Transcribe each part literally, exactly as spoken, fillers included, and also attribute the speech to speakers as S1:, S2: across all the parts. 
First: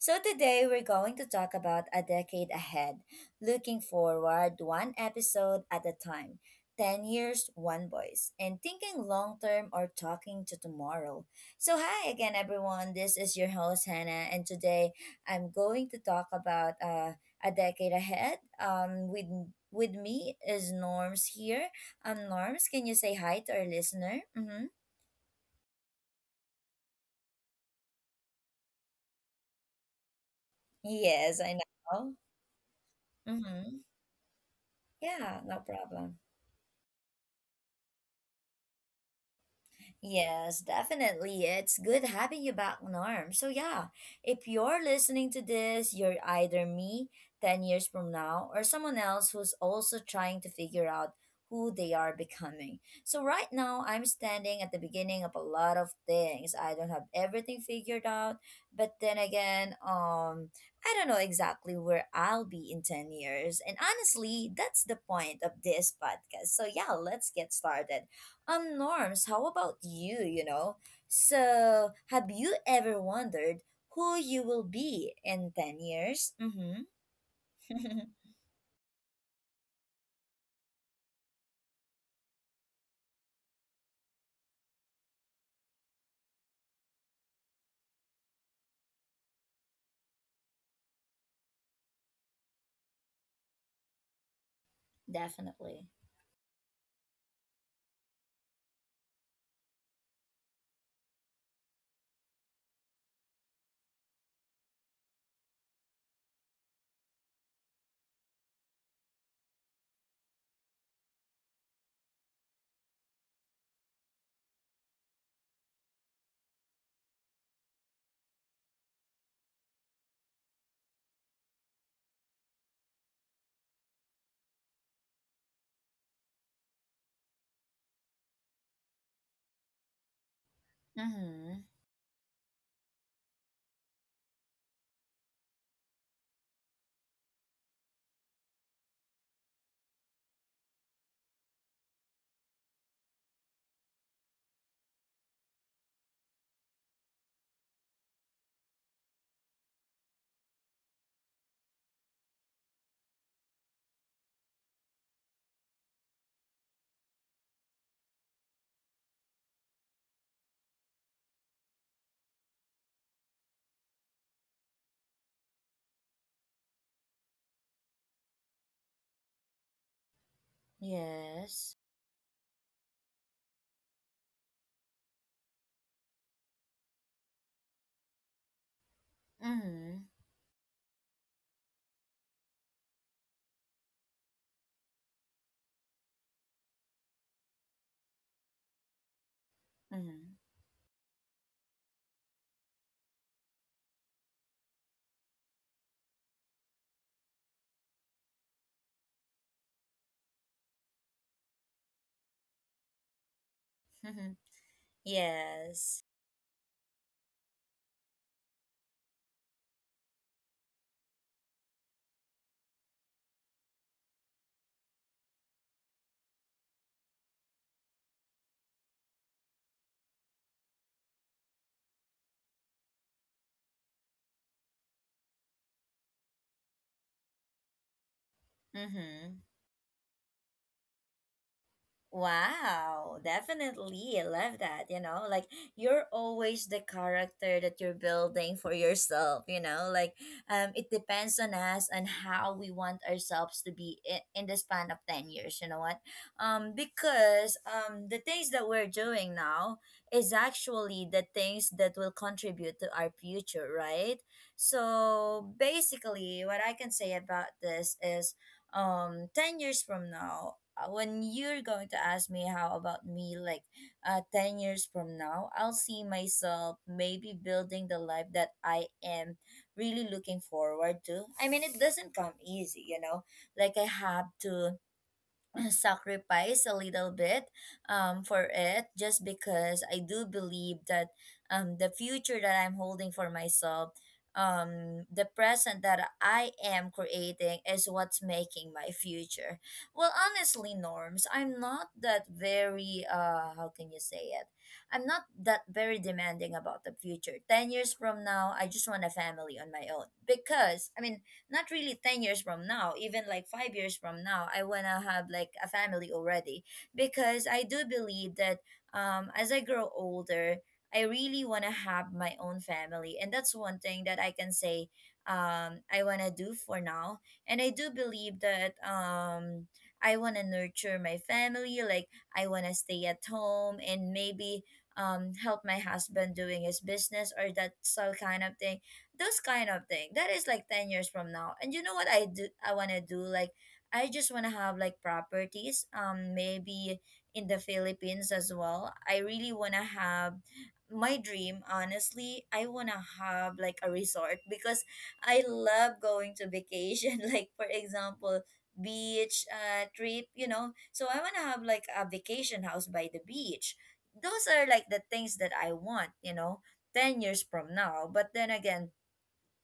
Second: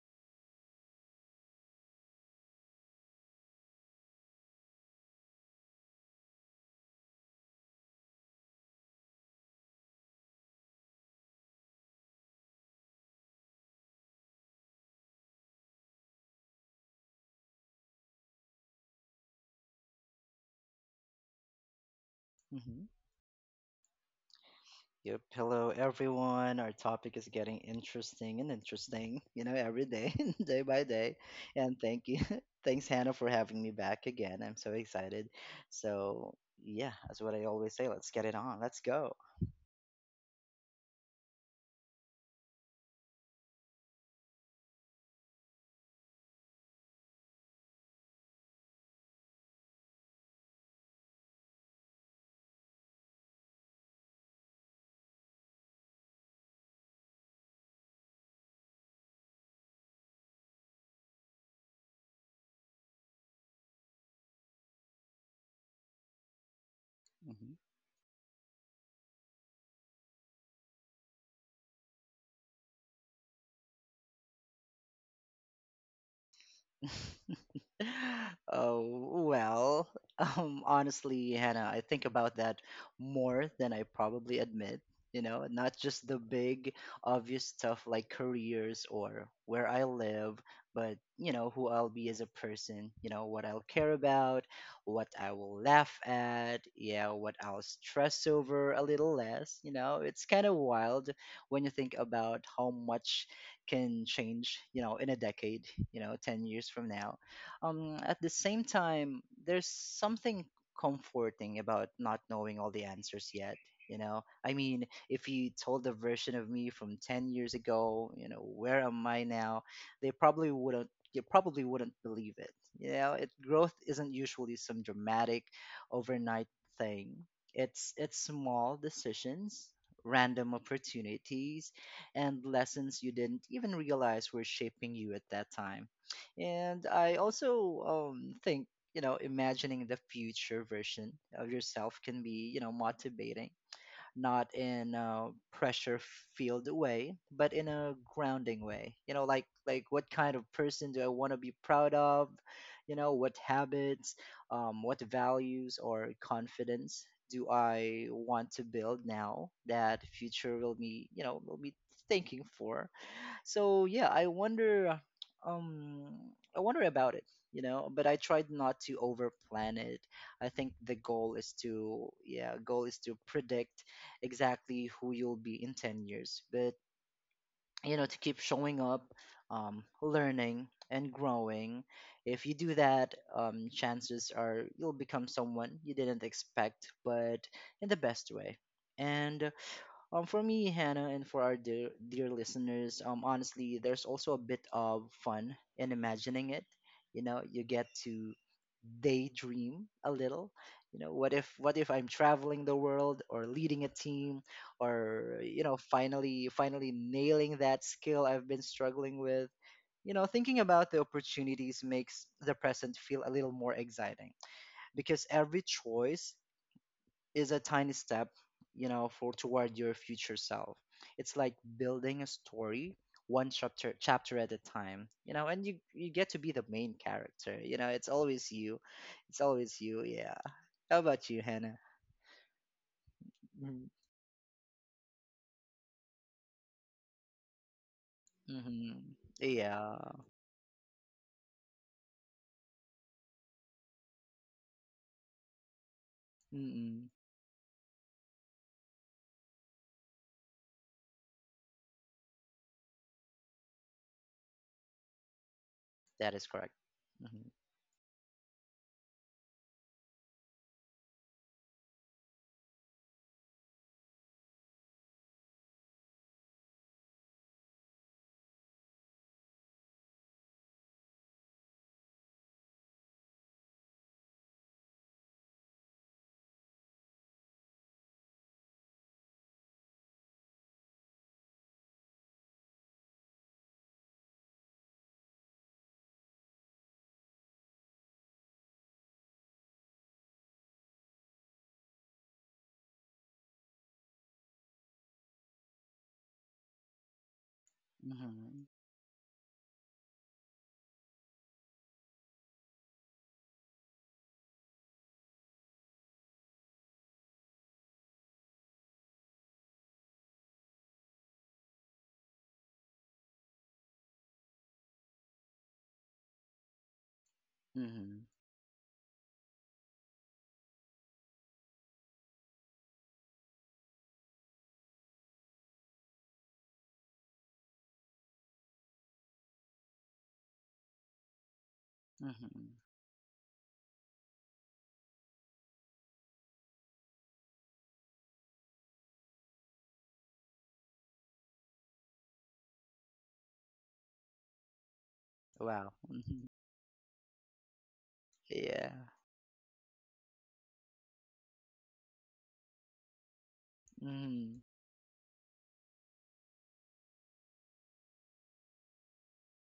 S1: So today we're going to talk about a decade ahead, looking forward one episode at a time, ten years, one voice, and thinking long term or talking to tomorrow. So hi again everyone, this is your host Hannah and today I'm going to talk about uh, a decade ahead. Um with with me is Norms here. Um, Norms,
S2: hmm
S1: can you say hi to our listener? Mhm.
S2: Yep. Hello, everyone. Our topic is getting interesting and interesting, you know, every day, day by day.
S1: Yes, I
S2: And thank you.
S1: know.
S2: Thanks, Hannah, for having me
S1: Mm-hmm.
S2: back again. I'm so excited.
S1: Yeah, no problem.
S2: So, yeah, that's what I always say. Let's get it on. Let's go.
S1: Yes, definitely. It's good having you back, Norm. So, yeah, if you're listening to this, you're either me ten years from now or someone else who's also trying to figure out who they are becoming. So, right now, I'm standing at the beginning of a lot of things. I don't have everything figured out, but then again, um, I don't know exactly where I'll be in ten years. And honestly, that's the point of this podcast. So, yeah, let's get started. Um, Norms, how about you, you know? So, have you ever wondered who you will be in ten years? Mm-hmm.
S2: hmm Oh, well, um, honestly, Hannah, I think about that more than I probably admit. You know, not just the big, obvious stuff like careers or where I live, but, you know, who I'll be as a person, you know, what I'll care about, what I will
S1: Definitely.
S2: laugh at, yeah, what I'll stress over a little less. You know, it's kind of wild when you think about how much can change, you know, in a decade, you know, ten years from now. Um, at the same time, there's something comforting about not knowing all the answers yet. You know, I mean, if you told the version of me from ten years ago, you know, where am I now? They probably wouldn't. You probably wouldn't believe it. You know, it growth isn't usually some dramatic overnight thing. It's it's small decisions, random
S1: Mm-hmm.
S2: opportunities, and lessons you didn't even realize were shaping you at that time. And I also um, think, you know, imagining the future version of yourself can be, you know, motivating, not in a pressure filled way, but in a grounding way. You know, like like what kind of person do I want to be proud of? You know, what habits, um, what values or confidence do I want to build now that future will be, you know, will be thinking for. So yeah, I wonder, um I wonder about it, you know, but I tried not to overplan it. I think the goal is
S1: Yes.
S2: to, yeah, goal is to predict exactly who you'll be in ten years, but you know, to keep showing up, um,
S1: Mm-hmm.
S2: learning and growing. If you do that, um, chances are you'll become someone you didn't expect, but in the best way. And um,
S1: Mm-hmm.
S2: for me, Hannah, and for our dear, dear listeners, um, honestly, there's also a bit of fun in imagining it. You know, you get to daydream a little. You know, what if what if I'm traveling the world or leading a team, or you know,
S1: Yes.
S2: finally finally nailing that skill I've been struggling with. You know, thinking about the opportunities makes the present feel a little more exciting because every choice is a tiny step, you know, for toward your future self. It's like building a story one chapter chapter at a time, you know, and you you get to be the main character. You know, it's always you.
S1: Mm-hmm.
S2: It's always you. Yeah. How about you, Hannah?
S1: Wow,
S2: Mm-hmm.
S1: definitely. I love that. You know, like you're always the character that you're building for
S2: Mm-hmm.
S1: yourself, you
S2: Yeah.
S1: know, like um, it depends on us and how we want ourselves to be in, in the span of ten years, you know what? Um,
S2: Mm-mm.
S1: because um, the things that we're doing now is actually the things that will contribute to our future, right? So
S2: That is
S1: basically, what
S2: correct.
S1: I can say
S2: Mm-hmm.
S1: about this is um ten years from now, uh, when you're going to ask me how about me, like uh ten years from now, I'll see myself maybe building the life that I am really looking forward to. I mean, it doesn't come easy, you know, like I have to sacrifice a little bit um, for it, just because I do believe that, um, the future that I'm holding for myself, um, the present that I am creating is what's making my future. Well, honestly, Norms, I'm not that very, uh, how can you say it? I'm not that very demanding about the future. ten years from now,
S2: Mm-hmm.
S1: I just want a family on my own because, I mean, not really ten years from now, even like five years from now. I want to have like a family already, because I do believe that, um as I grow older, I really want to have my own family, and that's one thing that I can say um I want to do for now. And I do
S2: Mm-hmm.
S1: believe that, um I want to nurture my family. Like, I want to stay at home and maybe um help my husband doing his business, or that sort kind of thing. Those kind of thing that is like ten years from now. And you know what I do,
S2: Mm-hmm.
S1: I want to do like, I just want to have like properties, um, maybe in the Philippines as well. I really want to have my dream. Honestly, I want to have like a resort, because I
S2: Wow.
S1: love going
S2: Mm-hmm.
S1: to vacation. Like for example,
S2: Yeah.
S1: beach uh trip, you know. So I want to have like a vacation house by the beach. Those
S2: Mm-hmm.
S1: are like the things that I want, you know, ten years from now. But then again,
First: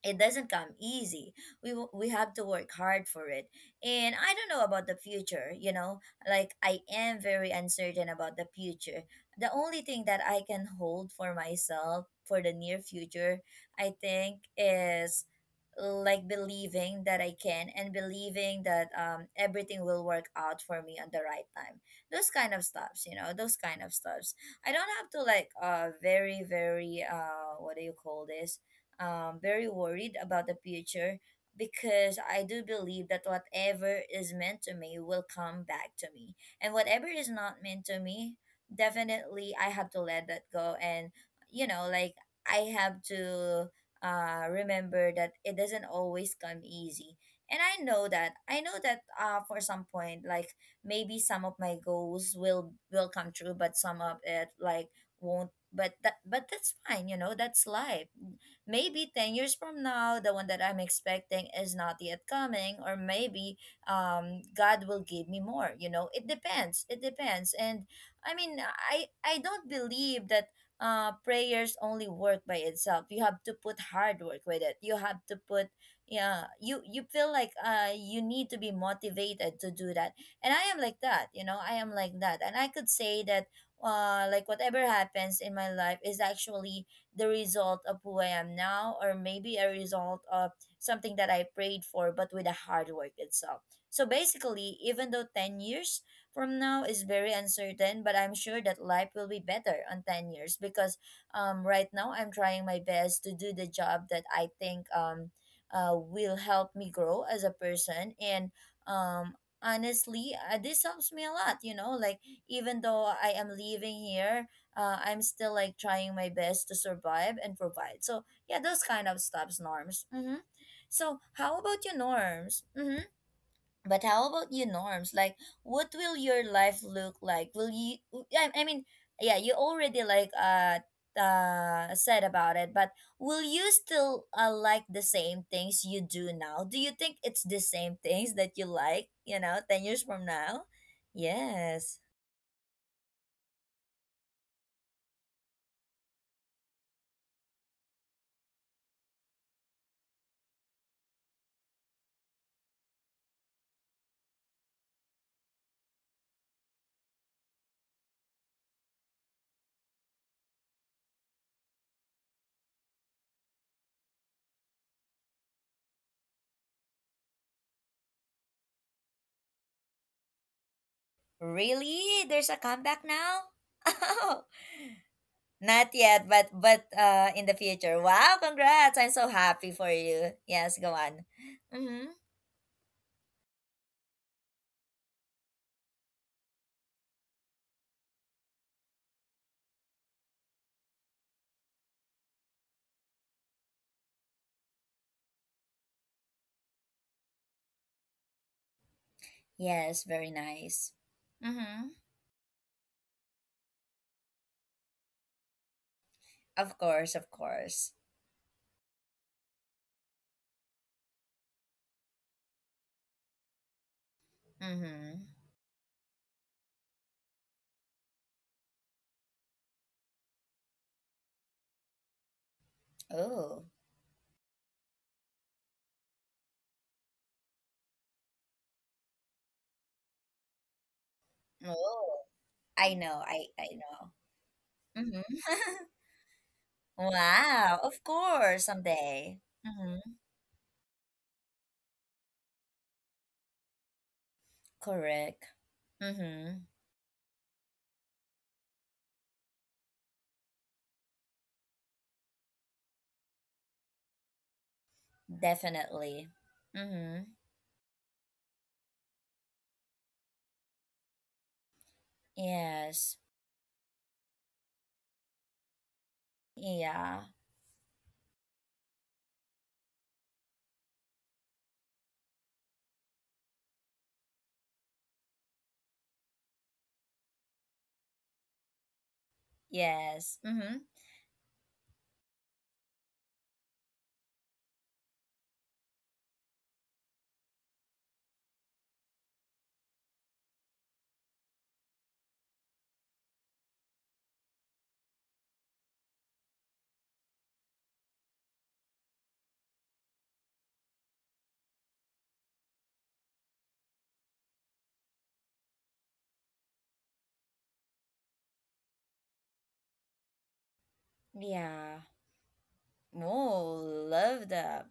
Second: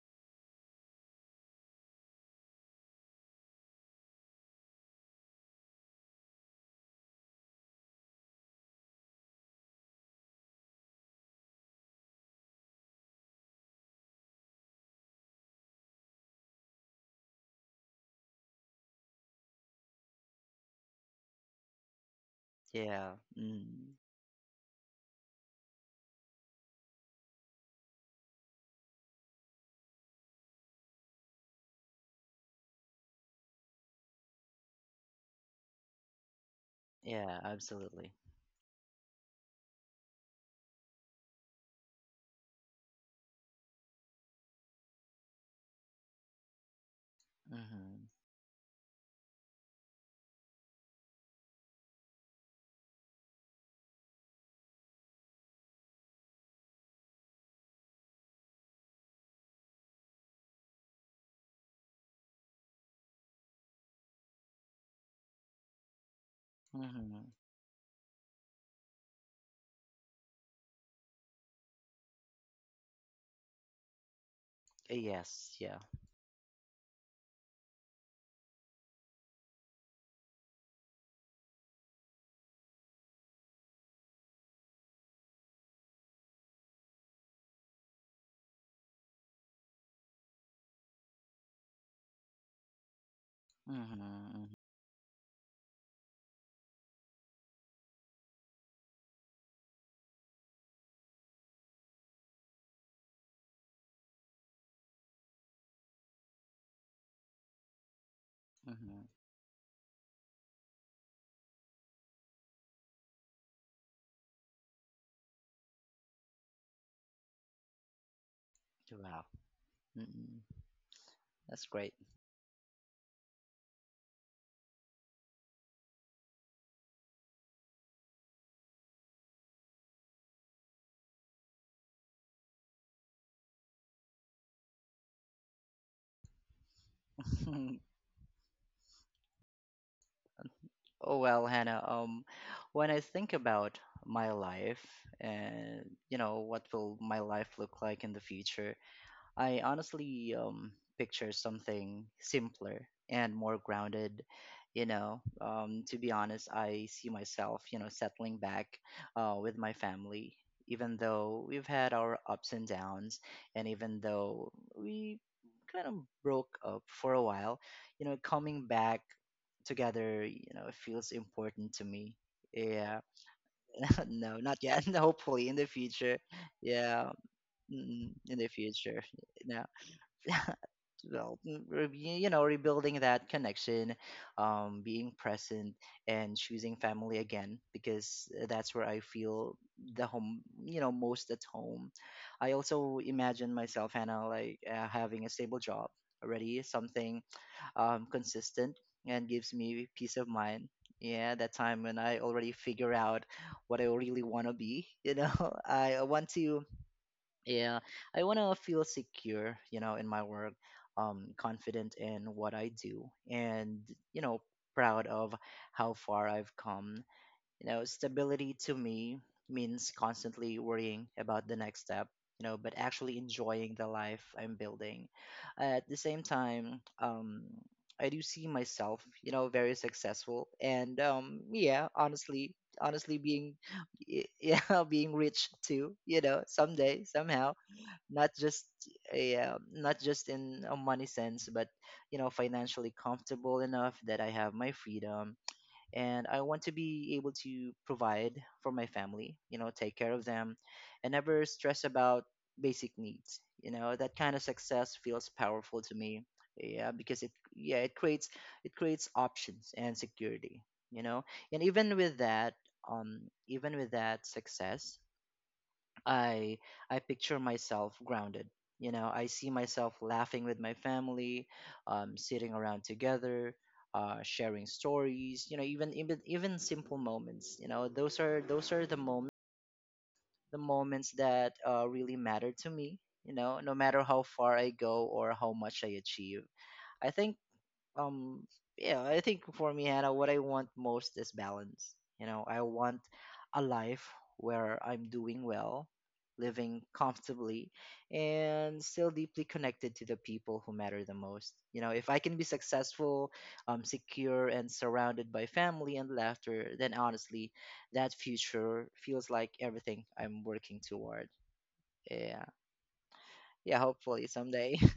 S1: it doesn't come easy. We wo- we have to work hard for it, and I don't know about the future, you know. Like, I am very uncertain about the future. The only thing that I can hold for myself for the near future, I think, is like believing that I can, and believing that um everything will work out for me on the right time. Those kind of stuffs, you
S2: Yeah.
S1: know, those kind
S2: Mm-hmm.
S1: of stuffs. I don't have to like, uh very very uh what do you call this? Um, very worried about the future, because I do believe that whatever is meant to me will come back to me. And whatever is
S2: Yeah,
S1: not meant to
S2: absolutely.
S1: me, definitely I have to let that go. And you know, like, I have to, uh, remember that it doesn't always come easy. And I know
S2: Mm-hmm.
S1: that. I know that, uh, for some point, like maybe some of my goals will will come true, but some of it like won't. But that but that's fine, you know. That's life. Maybe ten years from now, the one that I'm expecting is not yet coming, or maybe um God will give me more. You know, it depends. It
S2: Mm-hmm.
S1: depends. And I mean, I I don't believe that, uh, prayers only work by itself. You have to put hard work with it. You have to
S2: Yes,
S1: put,
S2: yeah.
S1: yeah. You you feel like uh you need to be motivated to do that. And I am like that. You know, I am like that. And I could say that, uh like whatever happens in my life is actually the result of who I am now, or maybe a result of something that I prayed for, but with the hard work itself.
S2: Mm-hmm,
S1: So
S2: mm-hmm,
S1: basically, even though ten years from now is very uncertain, but I'm sure that life will be better on ten years, because um, right now I'm trying my best to do the job that I think um, uh, will help me grow as a person. And
S2: mm-hmm.
S1: um, honestly, uh, this helps me a lot, you know, like even though I am leaving here, uh, I'm still like trying my best to survive and provide. So yeah, those kind of
S2: Wow.
S1: stuffs, Norms.
S2: Mm-mm.
S1: Mm-hmm. So how
S2: That's
S1: about
S2: great.
S1: your Norms? Mm-hmm. But how about you, Norms? Like, what will your life look like? Will you? I, I mean, yeah, you already like uh uh said about it, but will you still, uh, like the same things you do now? Do you think it's the same things that you like? You know, ten years from now.
S2: Oh well, Hannah,
S1: Yes.
S2: um, when I think about my life and you know what will my life look like in the future, I honestly um, picture something simpler and more grounded. You know, um, to be honest, I see myself, you know, settling back uh, with my family, even though we've had our ups and downs, and even though we kind of broke up for a while, you know, coming back together, you know, it feels important to me.
S1: Really? There's a
S2: Yeah,
S1: comeback now?
S2: no,
S1: Oh,
S2: not yet. Hopefully in the
S1: not
S2: future.
S1: yet, but but
S2: Yeah,
S1: uh, in the future.
S2: mm, in
S1: Wow,
S2: the
S1: congrats.
S2: future.
S1: I'm so
S2: Yeah
S1: happy for you. Yes, go on.
S2: well, mm, re-
S1: Mhm.
S2: you know, rebuilding that connection, um being present and choosing family again because uh, that's where I feel the home, you know, most at home. I also imagine myself, Hannah, like uh, having a stable job already, something um consistent and gives me
S1: Yes,
S2: peace of
S1: very
S2: mind.
S1: nice.
S2: Yeah, that time
S1: Mm-hmm.
S2: when I already figure out what I really want to be, you know. I want to,
S1: Of course, of
S2: yeah,
S1: course.
S2: I want to feel secure, you know, in my work, um confident in what I do, and you know, proud
S1: Mm-hmm.
S2: of how far I've come. You know, stability to me means constantly worrying about the next step, you know, but actually
S1: Oh.
S2: enjoying the life I'm building. At the same time, um I do see myself, you know, very successful and um yeah
S1: Oh.
S2: honestly,
S1: I
S2: honestly
S1: know, I
S2: being
S1: I know.
S2: yeah being
S1: Mm-hmm.
S2: rich too, you know, someday somehow.
S1: Wow, of
S2: Not
S1: course,
S2: just,
S1: someday.
S2: yeah,
S1: Mm-hmm.
S2: not just in a money sense, but you know, financially comfortable enough that I have my freedom,
S1: Correct.
S2: and I want
S1: Mm-hmm.
S2: to be able to provide for my family, you know, take care of them and never stress about basic needs. You know, that kind of success feels powerful to me.
S1: Definitely.
S2: Yeah, because
S1: Mm-hmm.
S2: it, yeah, it creates it creates options and security, you know. And even with that,
S1: Yes.
S2: um even with that success, I I
S1: Yeah.
S2: picture myself grounded. You know, I see myself laughing with my family, um, sitting around together, uh, sharing stories. You know, even even even simple moments. You know, those are those are the moments
S1: Yes.
S2: the
S1: Mm-hmm.
S2: moments that uh, really matter to me. You know, no matter how far I go or how much I achieve. I think um yeah, I think for me, Hannah, what I want most is balance. You know, I want a life where I'm doing well, living comfortably, and still deeply connected to the people who matter the most. You know, if I can be successful, um, secure and surrounded by family and laughter, then honestly, that future feels like everything I'm working toward.
S1: Yeah.
S2: Yeah, yeah,
S1: Oh,
S2: hopefully
S1: love
S2: someday.
S1: that.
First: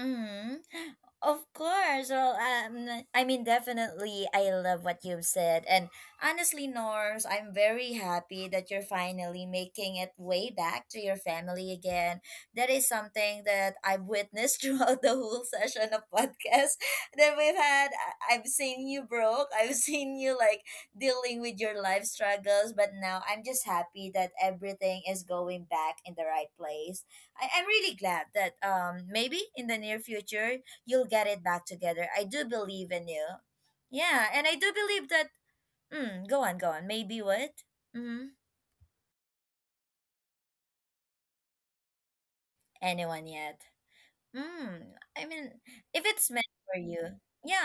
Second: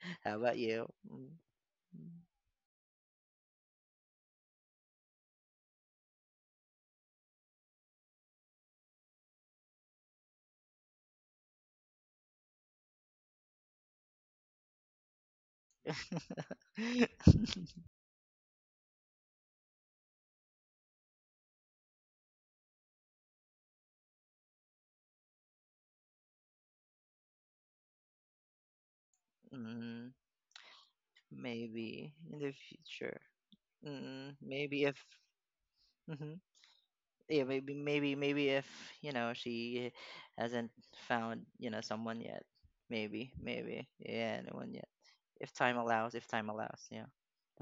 S2: How about you?
S1: Of course. Well, um, I mean, definitely, I love what you've said. And honestly, Norse, I'm very happy that you're finally making it way back to your family again. That is something that I've witnessed throughout the whole session of podcast
S2: Mm.
S1: that we've had. I- I've seen you broke. I've seen you like dealing with your life struggles. But now I'm just happy that everything is going back in the right place. I, I'm really glad that um, maybe in the near
S2: Mm,
S1: future you'll get it back together.
S2: maybe
S1: I
S2: in
S1: do
S2: the
S1: believe in
S2: future.
S1: you. Yeah,
S2: Mm,
S1: and I do
S2: maybe if
S1: believe that. Mm,
S2: hmm
S1: go on, go on. Maybe
S2: yeah,
S1: what?
S2: maybe maybe
S1: Mm-hmm.
S2: maybe if you know she hasn't found, you know, someone yet.
S1: Anyone
S2: Maybe
S1: yet?
S2: maybe yeah, no one yet.
S1: Mm, I mean,
S2: If time
S1: if
S2: allows, if
S1: it's meant
S2: time
S1: for
S2: allows,
S1: you,
S2: yeah.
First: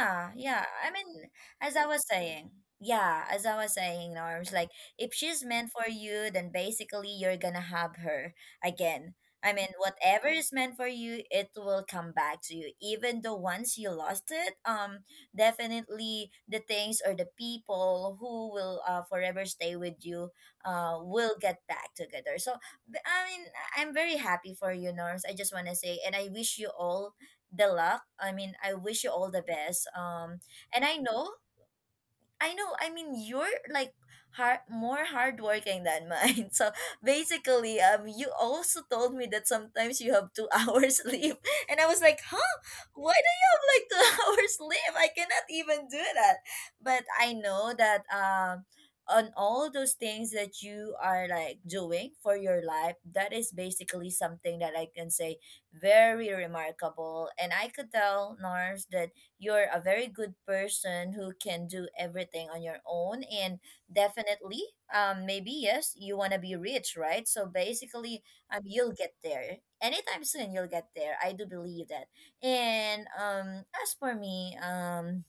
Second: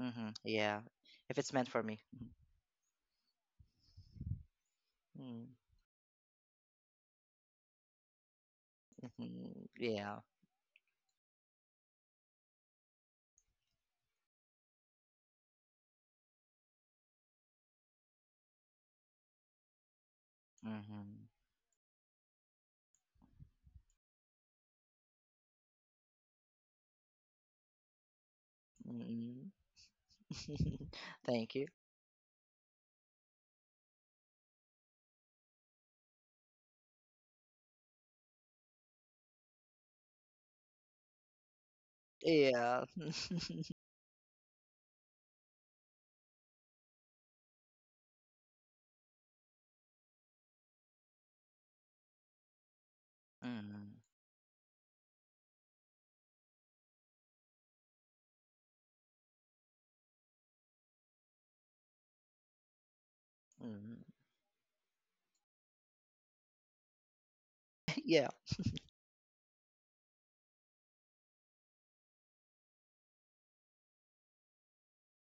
S2: Mm-hmm.
S1: yeah.
S2: Yeah,
S1: I mean,
S2: if it's meant
S1: as
S2: for
S1: I
S2: me.
S1: was saying, yeah, as I was saying, Norms, like if she's
S2: Mm-hmm.
S1: meant for you, then basically you're gonna have her again. I mean,
S2: Yeah.
S1: whatever is meant for you, it will come back to you. Even the ones you lost it, um, definitely the things or the people who will, uh, forever stay with you, uh,
S2: Mm-hmm.
S1: will get back together. So, b- I mean, I'm very happy for you, Norms. I just want to say, and I wish you all the luck. I mean, I wish you all the
S2: Mm-hmm.
S1: best. Um, and I know,
S2: Thank you.
S1: I know. I mean, you're like hard, more hardworking than mine. So basically, um, you also told me that sometimes you have two hours sleep, and I was like, huh?
S2: Yeah.
S1: Why do you have like two hours sleep? I cannot even do that. But I know that, um, on all those things that you are like doing for your life, that is
S2: hmm
S1: basically something that I can say very remarkable, and I could tell Nars that you're a very good person who can do everything on your own. And
S2: Mm-hmm.
S1: definitely, um, maybe yes, you want to be rich, right? So basically,
S2: Yeah.
S1: um, you'll get there anytime soon. You'll get there, I do believe that. And um, as for me, um,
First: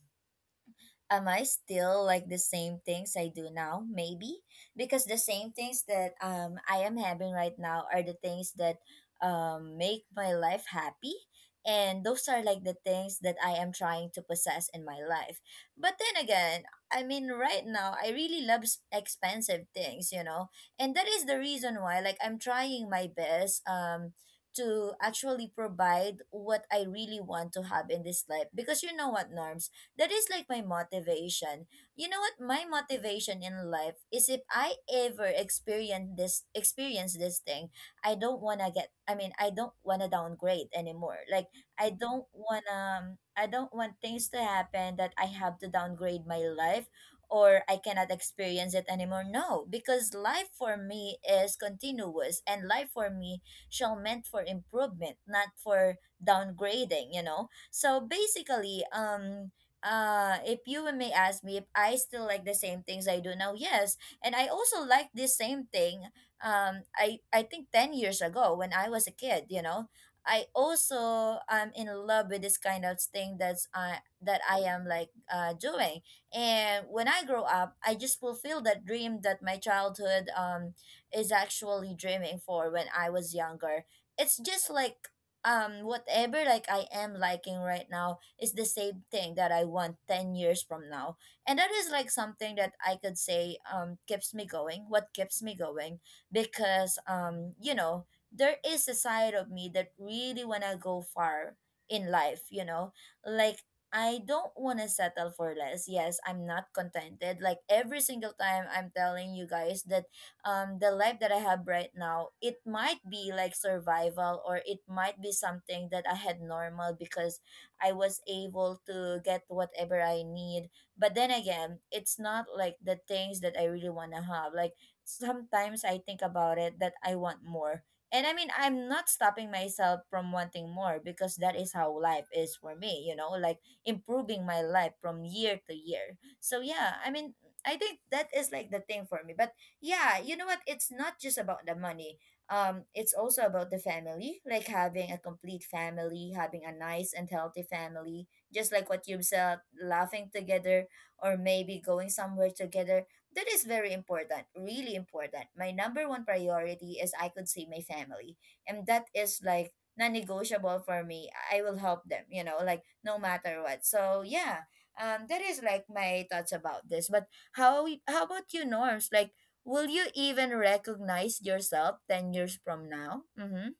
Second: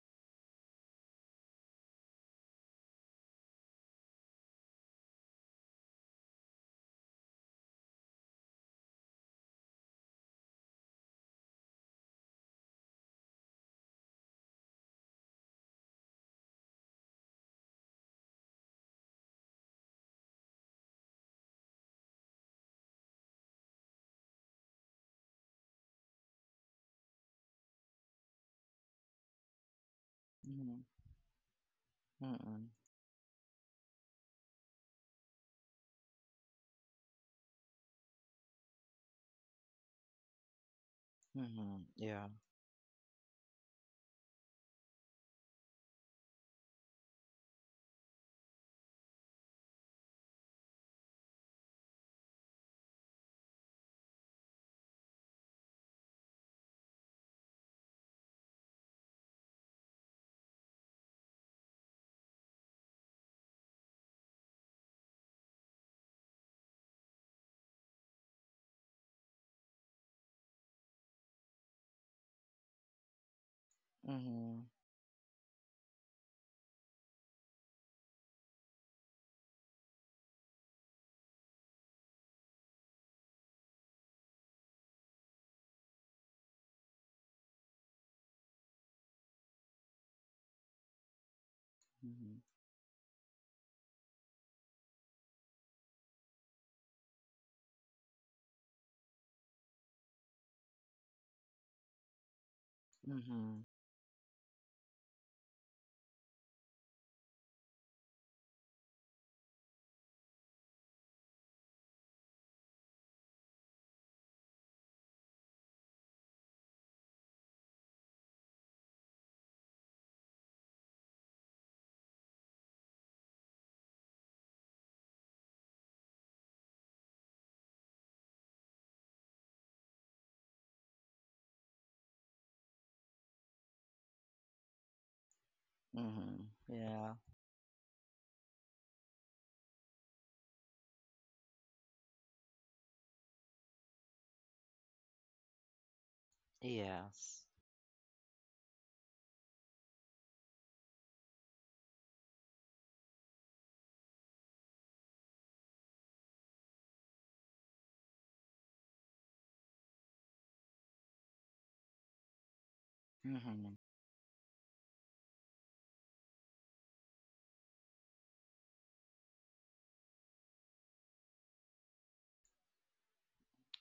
S1: am I still like the same things I do now? Maybe, because the same things that um, I am having right now are the things that um, make my life happy, and those are like the things that I am trying to possess in my life. But then again, I mean right now I really love s- expensive things, you know. And that is the reason why, like, I'm trying my best um, to actually provide what I really want to have in this life, because you know what, Norms, that is like my
S2: Mm-hmm.
S1: motivation. You know what? My
S2: Mm-hmm.
S1: motivation in life is if I ever experience this experience this thing, I don't wanna get I mean I don't wanna downgrade anymore. Like
S2: Mm-hmm.
S1: I don't
S2: Yeah.
S1: wanna I don't want things to happen that I have to downgrade my life or I cannot experience it anymore. No, because life for me is continuous and life for me shall meant for improvement, not for downgrading, you know. So basically, um uh if you may ask me if I still like the same things I do now, yes, and I also like this same thing. Um i i think ten years ago when I was a kid, you know, I also am in love with this kind of thing that's uh that I
S2: Mm-hmm.
S1: am like uh doing and when I grow up, I just fulfill that dream that my childhood um is actually dreaming for when I was younger. It's just like, um whatever like I am liking right now is the same thing that I want ten years from now. And that is like
S2: Mm-hmm.
S1: something that I could say um keeps me going, what keeps me going because um you know, there is a side of me that really want to go far in life, you know? Like
S2: Mm-hmm.
S1: I don't want to settle for less. Yes, I'm not contented. Like every single time I'm telling you guys that um the life that I have right now, it might be like survival or it might be something that I had normal because I was able to get whatever I need. But then again, it's not like the things that I really want to have. Like sometimes I think about it that I want more. And I mean, I'm not stopping myself from wanting more because that is how life is for me, you know, like improving my life from year to year.
S2: Mm-hmm.
S1: So, yeah, I
S2: Yeah.
S1: mean, I think that is like the thing for me. But yeah, you know what? It's not just about the money, um, it's also about the family, like having a complete family, having a nice and
S2: Yes.
S1: healthy family, just like what you said, laughing together or maybe going somewhere together. That is very important, really important. My number one priority is I could see my family, and that is like non negotiable for me. I will help them, you know, like no matter
S2: Mm-hmm.
S1: what. So, yeah. Um, that is like my thoughts about this. But how how about you, Norms? Like, will you even recognize yourself ten years from now? Mm-hmm.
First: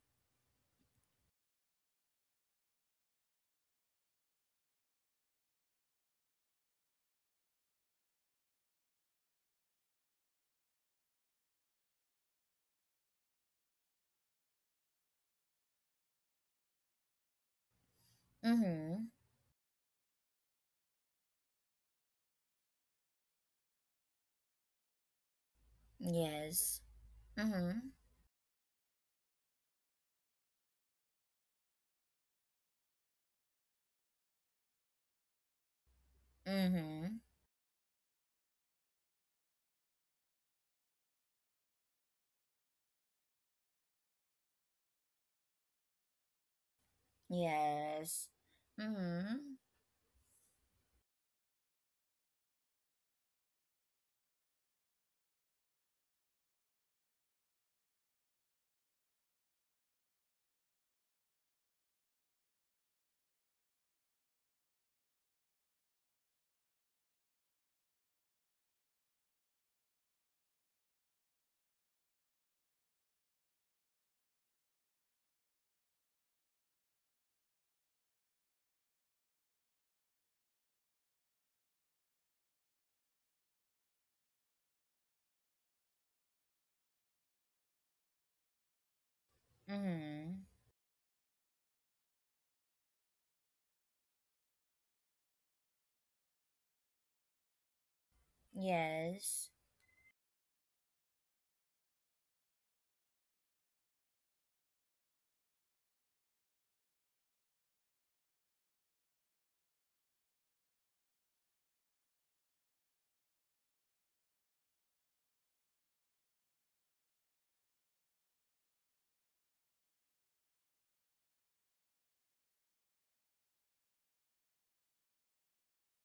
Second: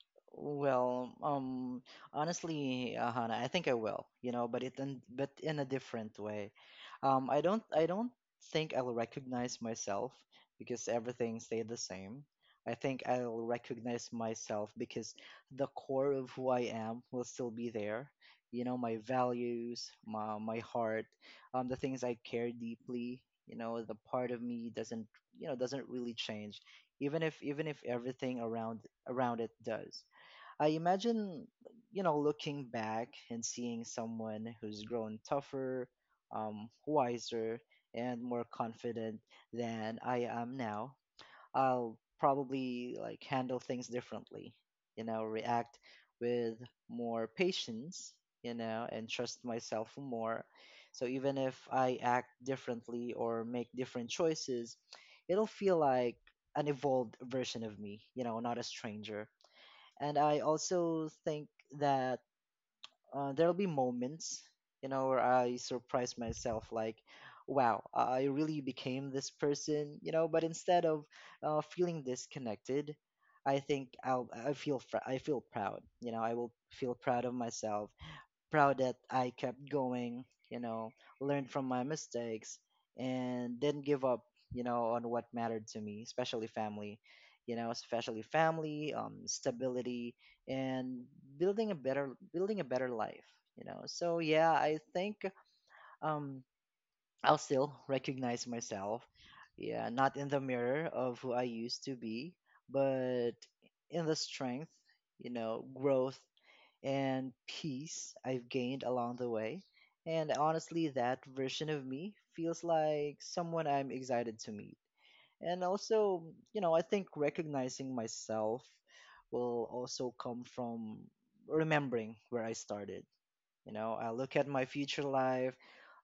S2: Well, um, honestly, uh, Hannah, I think I will, you know, but it in, but in a different way. Um, I don't I don't think I'll recognize myself because everything stayed the same. I think I'll recognize myself because the core of who I am will still be there. You know, my
S1: Mm-hmm.
S2: values, my my heart, um, the things I care deeply, you know, the part of me doesn't, you know, doesn't really change,
S1: Yes.
S2: even if even if
S1: Mm-hmm.
S2: everything around around it does. I imagine, you know, looking back and seeing someone who's grown tougher, um,
S1: Mm-hmm.
S2: wiser, and more confident than I am now. I'll probably like handle things differently, you know, react with more patience,
S1: Yes.
S2: you know, and trust
S1: Mm-hmm.
S2: myself more. So even if I act differently or make different choices, it'll feel like an evolved version of me, you know, not a stranger. And I also think that uh, there'll be moments, you know, where I surprise myself, like, wow, I really became this person, you know. But instead of uh, feeling disconnected, I think I'll I feel fr- I feel proud, you know. I will feel proud of myself, proud that I kept going, you know, learned from my mistakes and didn't give up, you know, on what mattered to me, especially family, you know, especially family, um, stability
S1: Mm-hmm.
S2: and building a better building a better life, you know. So yeah, I think um I'll still recognize myself.
S1: Yes.
S2: Yeah, not in the mirror of who I used to be, but in the strength, you know, growth and peace I've gained along the way. And honestly, that version of me feels like someone I'm excited to meet. And also, you know, I think recognizing myself will also come from remembering where I started. You know, I look at my future life,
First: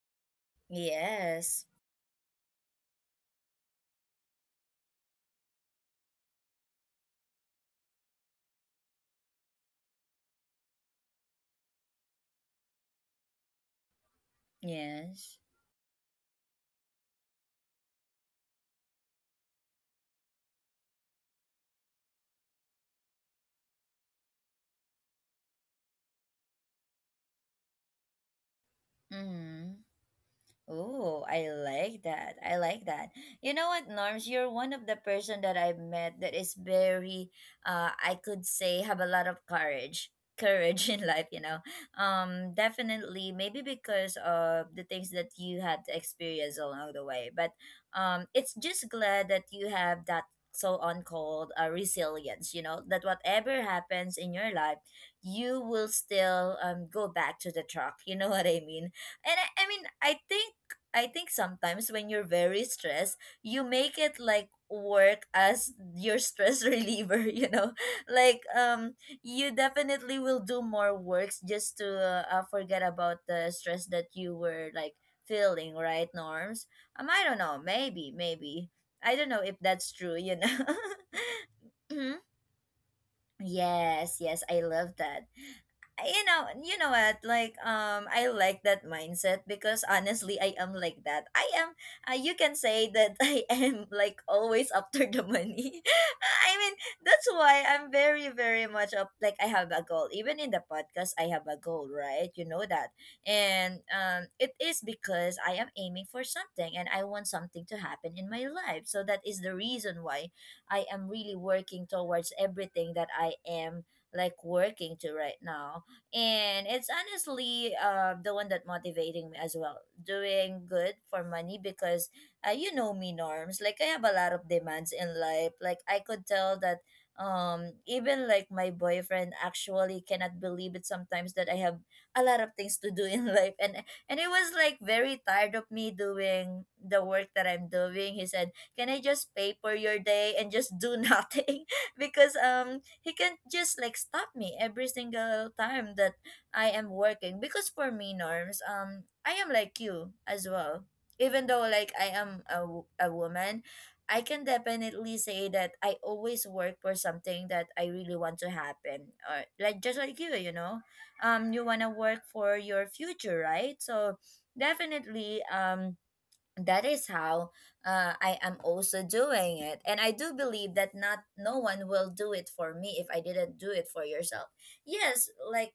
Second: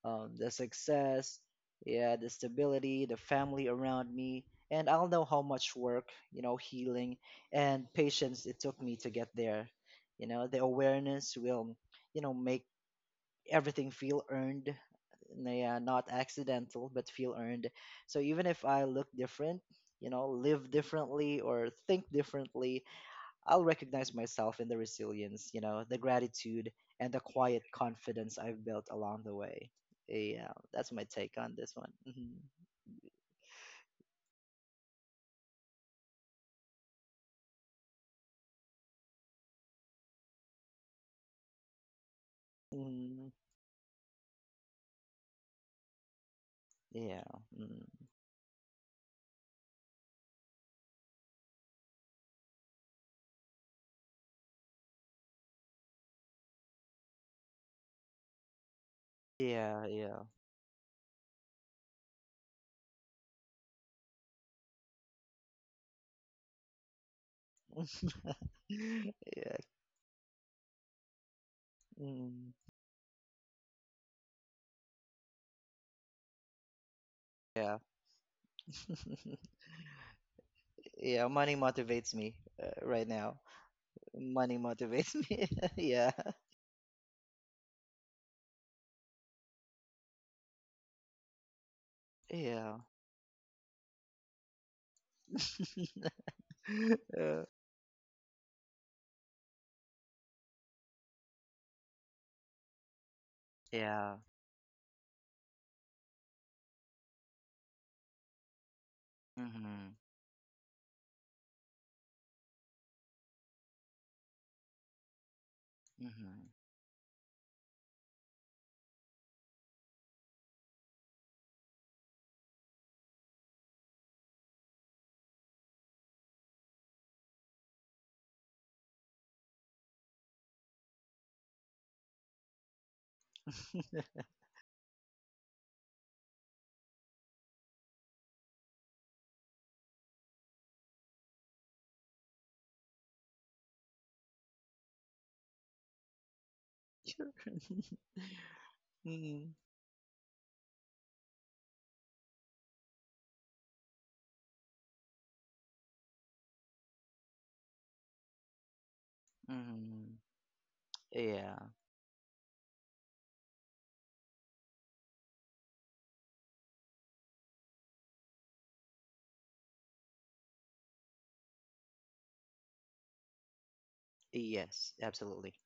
S2: um, the success,
S1: Yes.
S2: yeah, the stability, the family around me, and I'll know how much work, you know, healing and patience it took me to get there. You know, the awareness will, you know, make everything feel earned,
S1: Yes.
S2: yeah, not accidental, but feel earned. So even if I look different, you know, live differently or think differently, I'll recognize myself in the resilience, you know, the gratitude and the quiet confidence I've built along the way.
S1: Mm-hmm.
S2: Yeah, that's my
S1: Oh,
S2: take
S1: I
S2: on this one.
S1: like that.
S2: Hmm
S1: I like that. You know what, Norms? You're one of the person that I've met that is very, uh, I could say, have a lot of courage, courage in life. You know, um,
S2: hmm
S1: definitely, maybe because of the things that you had to experience along the
S2: Yeah.
S1: way. But,
S2: mm
S1: um, it's just glad that you have that so on called uh, resilience. You know that whatever happens in your life, you will still um go back to the truck. You know what I mean? And I, I mean,
S2: Yeah,
S1: I
S2: yeah.
S1: think I think sometimes when you're very stressed, you make it like work as your stress reliever, you know? Like um you
S2: yeah.
S1: definitely will do more works just to uh, uh,
S2: mm
S1: forget about the stress that you were like feeling, right, Norms? Um, I don't know,
S2: Yeah.
S1: maybe, maybe. I don't know if that's true, you know.
S2: yeah, money motivates
S1: Mhm.
S2: me uh, right now.
S1: Yes, yes,
S2: Money
S1: I love
S2: motivates
S1: that.
S2: me. yeah.
S1: You know, you know what, like, um I like that mindset because honestly I am like that. I am uh, you can
S2: Yeah.
S1: say that, I am like always after the money. I mean, that's
S2: Uh,
S1: why I'm very very much up, like I have a goal. Even in the podcast I have a goal, right? You know that. And
S2: yeah.
S1: um it is because I am aiming for something and I want something to happen in my life, so that is the
S2: hmm
S1: reason why I am really working towards everything that I am like working to right now.
S2: hmm
S1: And it's honestly uh, the one that motivating me as well, doing good for money, because uh, you know me, Norms, like I have a lot of demands in life. Like I could tell that um even like my boyfriend actually cannot believe it sometimes that I have a lot of things to do in life. and and he was like very tired of me doing the work that I'm doing. He said, can I just pay for your day and just do nothing? Because um he can't just like stop me every single time that I am
S2: Sure.
S1: working, because for me, Norms, um I
S2: mm
S1: am like you as well. Even though like I am a, w- a woman, I can definitely say that I always work for something that I really want to happen, or like just
S2: mm
S1: like you you know, um
S2: Yeah.
S1: you want to work for your future, right? So definitely, um that is how uh, I am also doing it. And I do believe that not no one will do it for me if I didn't do it for yourself.
S2: Yes,
S1: Yes,
S2: absolutely.
S1: like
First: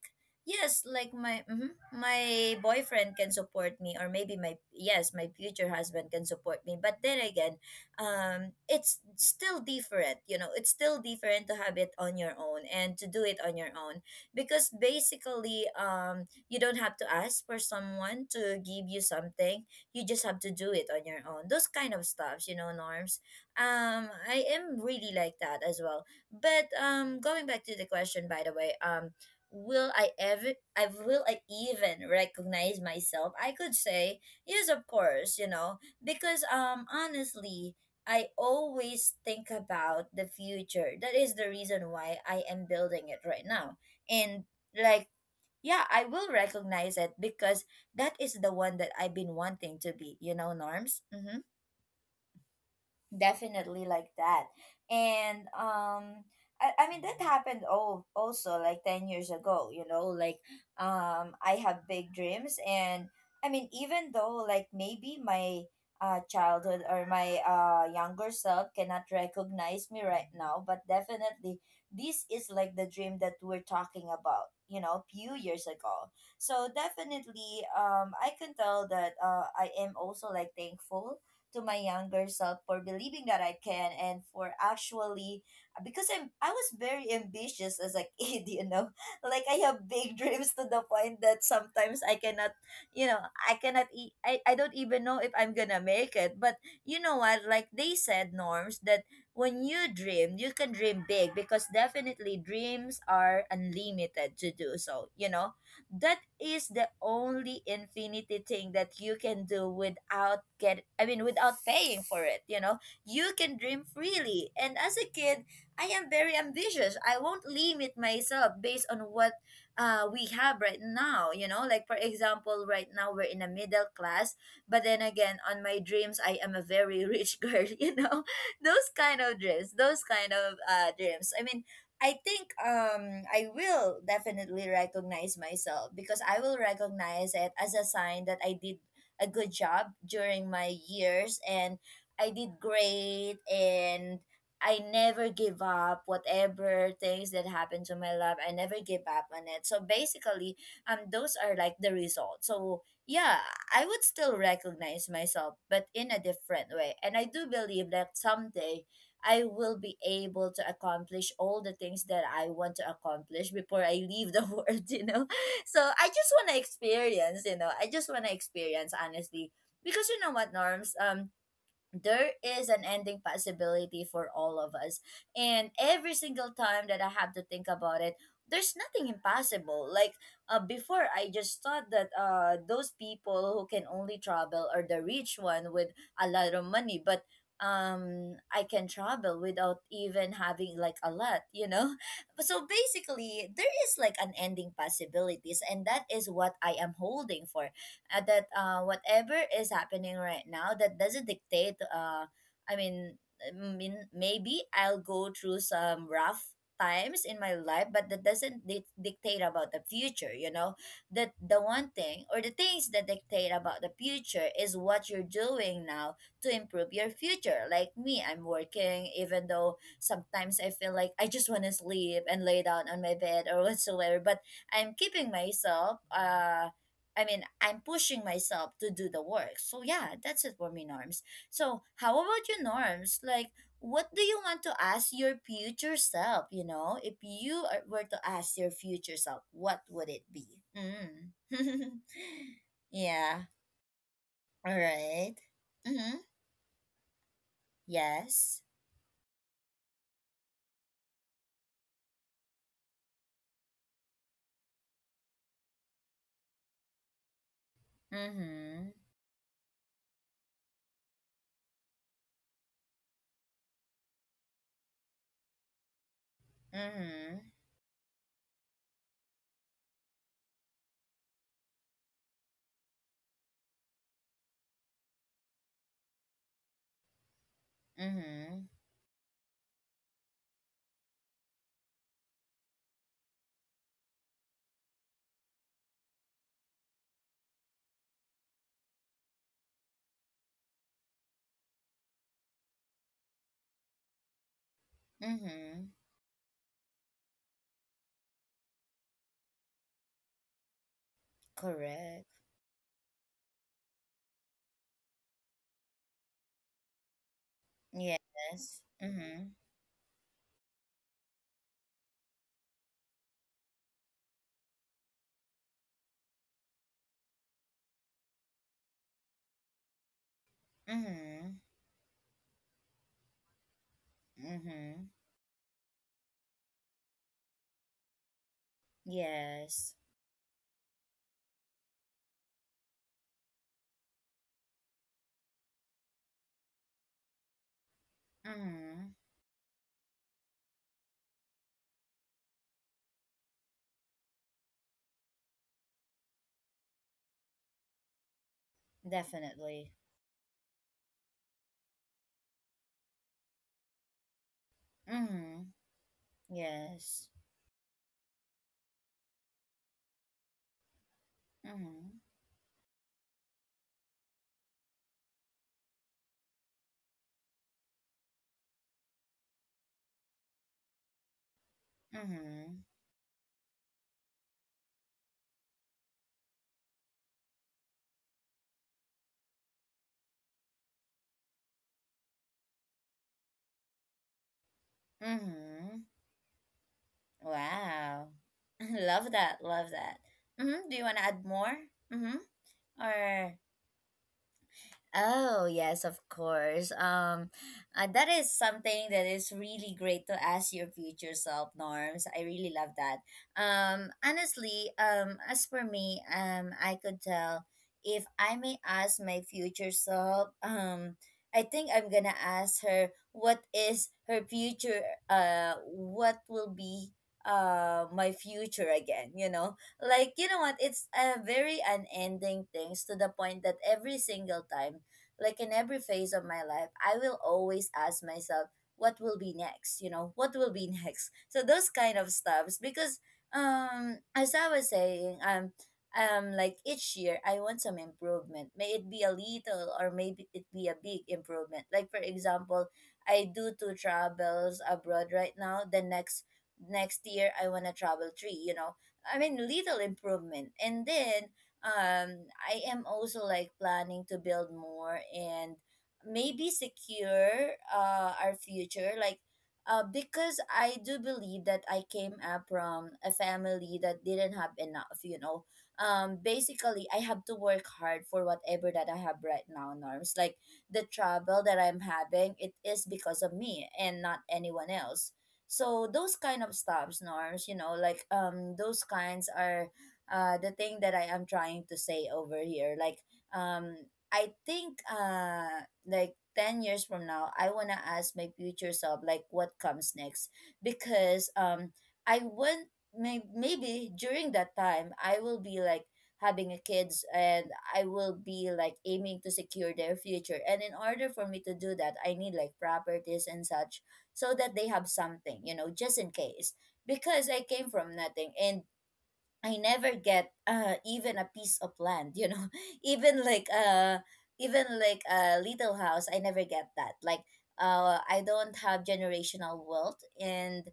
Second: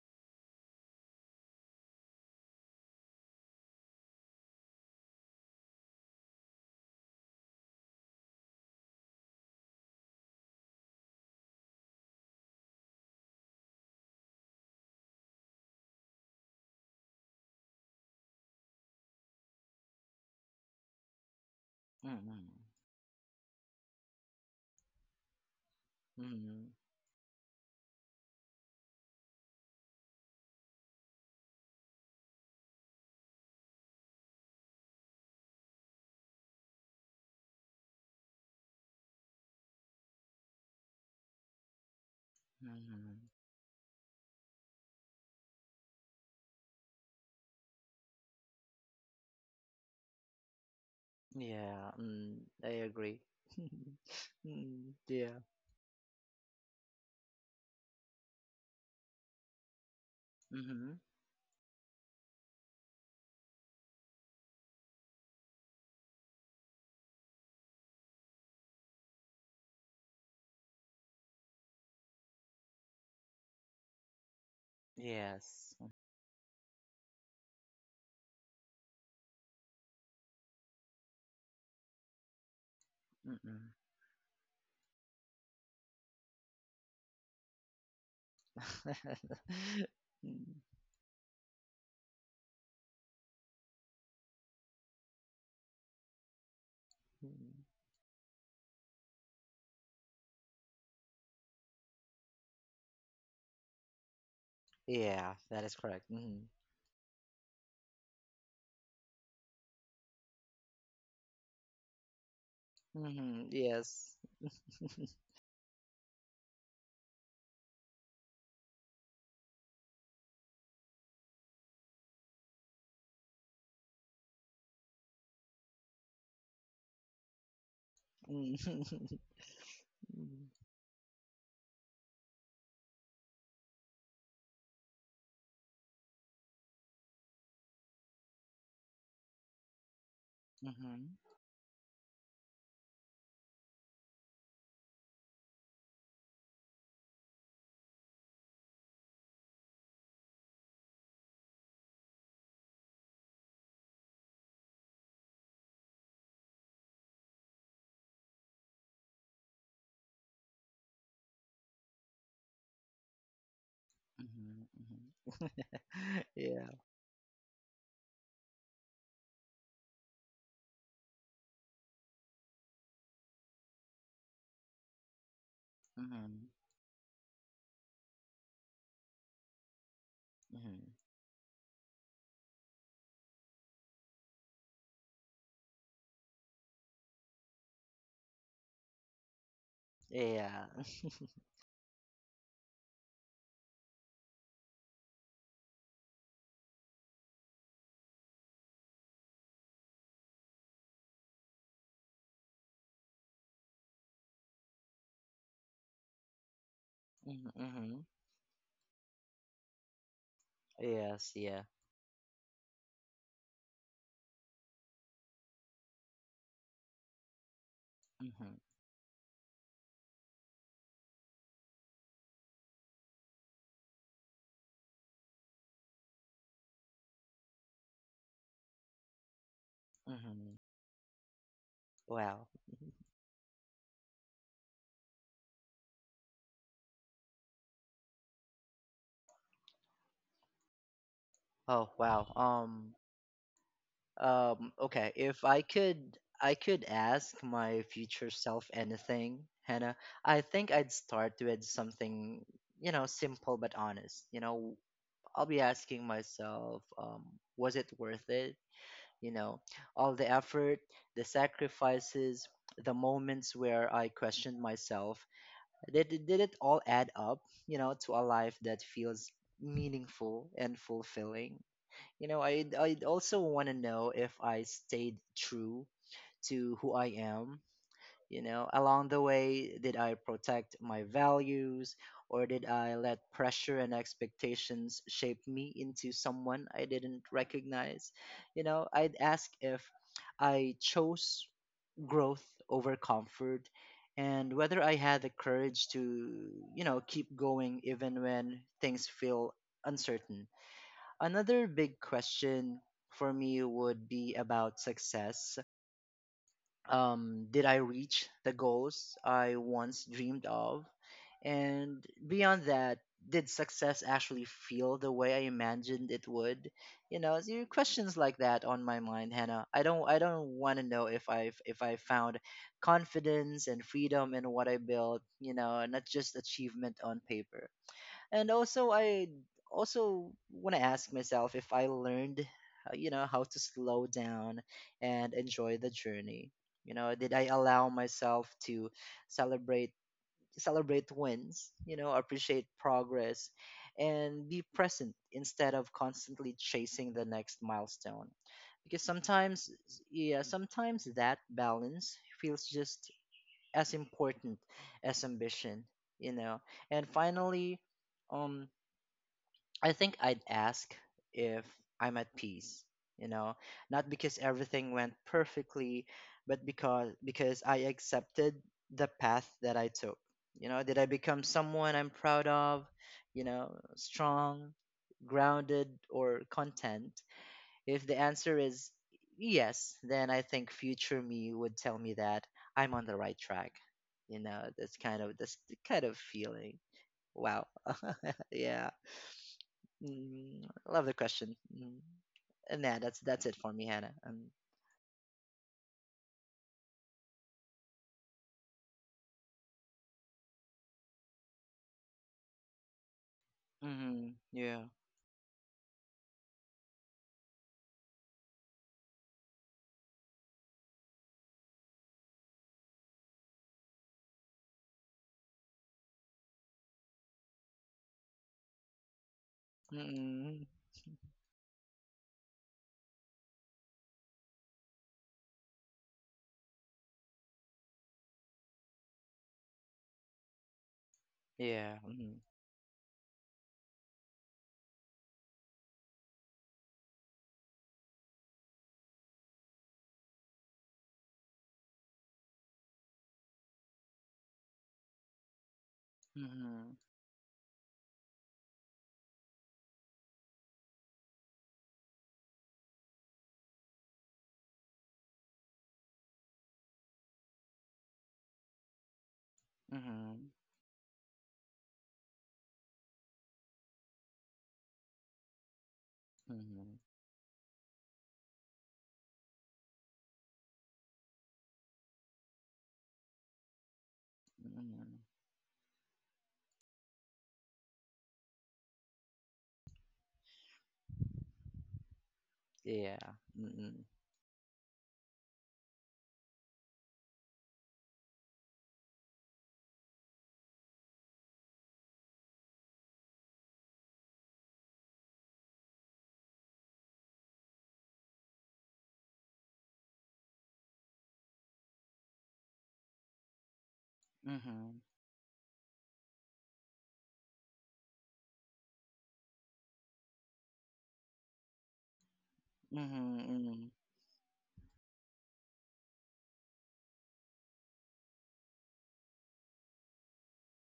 S1: yes, like my mhm, my boyfriend can support me, or maybe my, yes, my future husband can support me. But then again, um, it's still different. You know, it's still different to have it on your own and to do it on your own because basically, um, you don't have to ask for someone to give you something, you just have to do it on your own, those kind of stuffs,
S2: Mm
S1: you know, Norms. um I am really like that as well.
S2: mm
S1: But um going back to the question, by the way, um will i ever i will I even recognize myself? I could say yes, of course, you know, because um honestly I always think about the future. That is the reason why I am building
S2: mm
S1: it right now. And like yeah, I will recognize it because that is the one that I've been wanting to be, you know, Norms. Hmm.
S2: Yeah, mm, I agree.
S1: Definitely
S2: mm
S1: like that.
S2: Yeah.
S1: And um I, I mean that happened all also like ten years ago, you know. Like
S2: Mm-hmm.
S1: um I have big dreams. And I mean, even though like maybe my uh childhood or my uh younger self cannot recognize me right now, but definitely this is like the dream that we're talking about, you know, few years
S2: Yes.
S1: ago. So definitely, um I can tell that uh I am also like thankful to my younger self for believing that I
S2: Mm-mm.
S1: can, and for actually uh, because I'm I was very ambitious as a kid, you know. Like I have big dreams
S2: Mm,
S1: to the point that sometimes I cannot, you know, I cannot e- I, I don't even know if I'm going to make it. But you know what?
S2: mm.
S1: Like they said, Norms, that when you dream, you can dream big because definitely dreams are unlimited to do so, you
S2: Yeah,
S1: know,
S2: that is correct.
S1: that
S2: Mm-hmm.
S1: is the only infinity thing that you can do without get I mean without paying for it, you know. You
S2: Mm-hmm.
S1: can dream
S2: Yes.
S1: freely. And as a kid, I am very ambitious, I won't limit myself based on what uh, we have right now. You know, like for example, right now we're in a middle class, but then again, on my dreams I am a very rich girl, you know. Those
S2: Mm-hmm.
S1: kind of dreams, those kind of uh, dreams, I mean, I think um I will definitely recognize myself because I will recognize it as a sign that I did a good job during my
S2: Mm-hmm.
S1: years, and I did great, and I never give up whatever things that happen to my life. I never give up on it. So basically, um those are like the results. So yeah, I would still recognize myself, but in a different way. And I do believe that someday I will be able to accomplish all the things that I want to accomplish before I leave the world, you know?
S2: Mm-hmm.
S1: So I just want to
S2: Yeah.
S1: experience, you know, I just want to experience, honestly. Because you know what, Norms? Um, there is an ending possibility for all of us. And every
S2: Mm-hmm.
S1: single time that I have to think about it, there's nothing impossible. Like uh,
S2: Mm-hmm.
S1: before, I just thought that uh, those people who can only travel are the rich one with a lot of money, but um I can travel without even
S2: Yeah.
S1: having like a lot, you know. So basically there is like an ending possibilities, and that is what I am holding for. Uh, that uh, whatever is happening right now, that doesn't dictate uh, i mean I mean, maybe I'll go through some rough times in my life,
S2: Mm-hmm.
S1: but that doesn't di- dictate about the future, you know? That
S2: Yes,
S1: the
S2: yeah.
S1: one thing or the things that dictate about the future is what you're doing now to improve your future. Like me, I'm
S2: Mm-hmm.
S1: working even though sometimes I feel like I just want to sleep and lay down on my bed or whatsoever, but I'm keeping myself uh I mean, I'm pushing myself to do the work. So yeah, that's
S2: Mm-hmm.
S1: it for me, Norms. So how
S2: Wow.
S1: about you, Norms? Like, what do you want to ask your future self? You know, if you are- were to ask your future self, what would it be? Mm.
S2: Oh, wow. Um,
S1: Yeah.
S2: um,
S1: All
S2: okay,
S1: right.
S2: if I could,
S1: Mm-hmm.
S2: I could ask my future
S1: Yes.
S2: self anything, Hannah, I think I'd start with something, you know, simple but honest. You know, I'll be asking myself, um, was it worth it?
S1: Mm-hmm.
S2: You know, all the effort, the sacrifices, the moments where I questioned myself, Did, did did it all add
S1: Mm-hmm.
S2: up, you know, to a life that feels meaningful and fulfilling? You know, I'd, I'd also want to know if I stayed true to who I am. You
S1: Mm-hmm.
S2: know, along the way, did I protect my values or did I let pressure and expectations shape me into someone I didn't recognize? You know, I'd ask if I chose growth over comfort and whether I had the courage
S1: Mm-hmm.
S2: to, you know, keep going even when things feel uncertain. Another big
S1: Correct.
S2: question for me would be about success. Um, did I reach the
S1: Yes.
S2: goals
S1: Mm-hmm.
S2: I once dreamed of? And beyond that, did success actually feel the way I imagined it would? You know, so questions like that on my mind, Hannah. I don't, I don't want to know if I,
S1: Mm-hmm.
S2: if I found confidence and freedom in what I
S1: Mm-hmm.
S2: built. You know, not just achievement on paper. And also I
S1: Yes.
S2: also want to ask myself if I learned, uh, you know, how to slow down and enjoy the journey. You know, did I allow myself to
S1: Mm-hmm.
S2: celebrate celebrate wins, you know, appreciate progress, and be present instead of constantly chasing the next milestone? Because sometimes,
S1: Definitely.
S2: yeah, sometimes that balance feels just as important as
S1: Mm-hmm.
S2: ambition, you know. And
S1: Yes.
S2: finally, um I think I'd ask if
S1: Mm-hmm.
S2: I'm at peace, you know, not because everything went perfectly, but because because I accepted the path that I took. You know, did I become someone I'm proud of,
S1: Mm-hmm.
S2: you know, strong, grounded or content? If the answer is yes, then I think future me would tell me that I'm on the right track. You know, this kind of this kind
S1: Mm-hmm.
S2: of feeling. Wow.
S1: Wow.
S2: Yeah.
S1: Love that. Love that.
S2: Mm, I
S1: Mm-hmm.
S2: love
S1: Do
S2: the
S1: you want to add
S2: question.
S1: more?
S2: Mm.
S1: Mm-hmm.
S2: And yeah, that's that's it
S1: Or
S2: for me, Hannah. Um,
S1: oh, yes, of course. Um, uh, that is something that is really great to ask your future self, Norms. I really love that. Um,
S2: mm-hmm, yeah.
S1: honestly, um, as for me, um, I could tell if I may ask my future self, um, I think I'm gonna ask her what is her future, uh, what will be uh my future again, you know? Like, you know
S2: Mm-hmm,
S1: what, it's a very unending things to the point that every single time, like in every phase of my life, I will always ask myself, what will be next? You know, what will be next? So those
S2: yeah.
S1: kind of
S2: Mm-hmm,
S1: stuffs because um as I was saying, um um like each year I want some improvement. May it be a little or maybe it be a big improvement. Like for example, I do two travels abroad right now. The next
S2: mm-hmm,
S1: next year I wanna travel three, you know. I mean little improvement. And then um I am also like planning to build more and maybe secure uh our future, like uh
S2: mm-hmm,
S1: because I do believe that I came up from a family that didn't have enough, you know. Um
S2: mm-hmm,
S1: basically, I have to work hard for whatever that I have right now, Norms, like the trouble that I'm having, it is because of me and not anyone
S2: mm-hmm,
S1: else. So those kind of stuffs, Norms, you know, like um those kinds are uh, the thing that I am trying to say over here. Like,
S2: yeah.
S1: um,
S2: Mm-hmm,
S1: I think uh, like ten years from now, I want to ask my future self, like, what comes next? Because um, I want, may- maybe during that time, I will be like having a kids and I will be like aiming to secure their future, and in order for me to do that I need like properties and such so that they
S2: mm-hmm,
S1: have something, you know, just in case. Because I came from nothing, and I never get uh even a piece of land, you know.
S2: mm-hmm,
S1: Even like
S2: mm-hmm.
S1: uh even like a little house, I never get that. Like uh I don't have generational wealth. And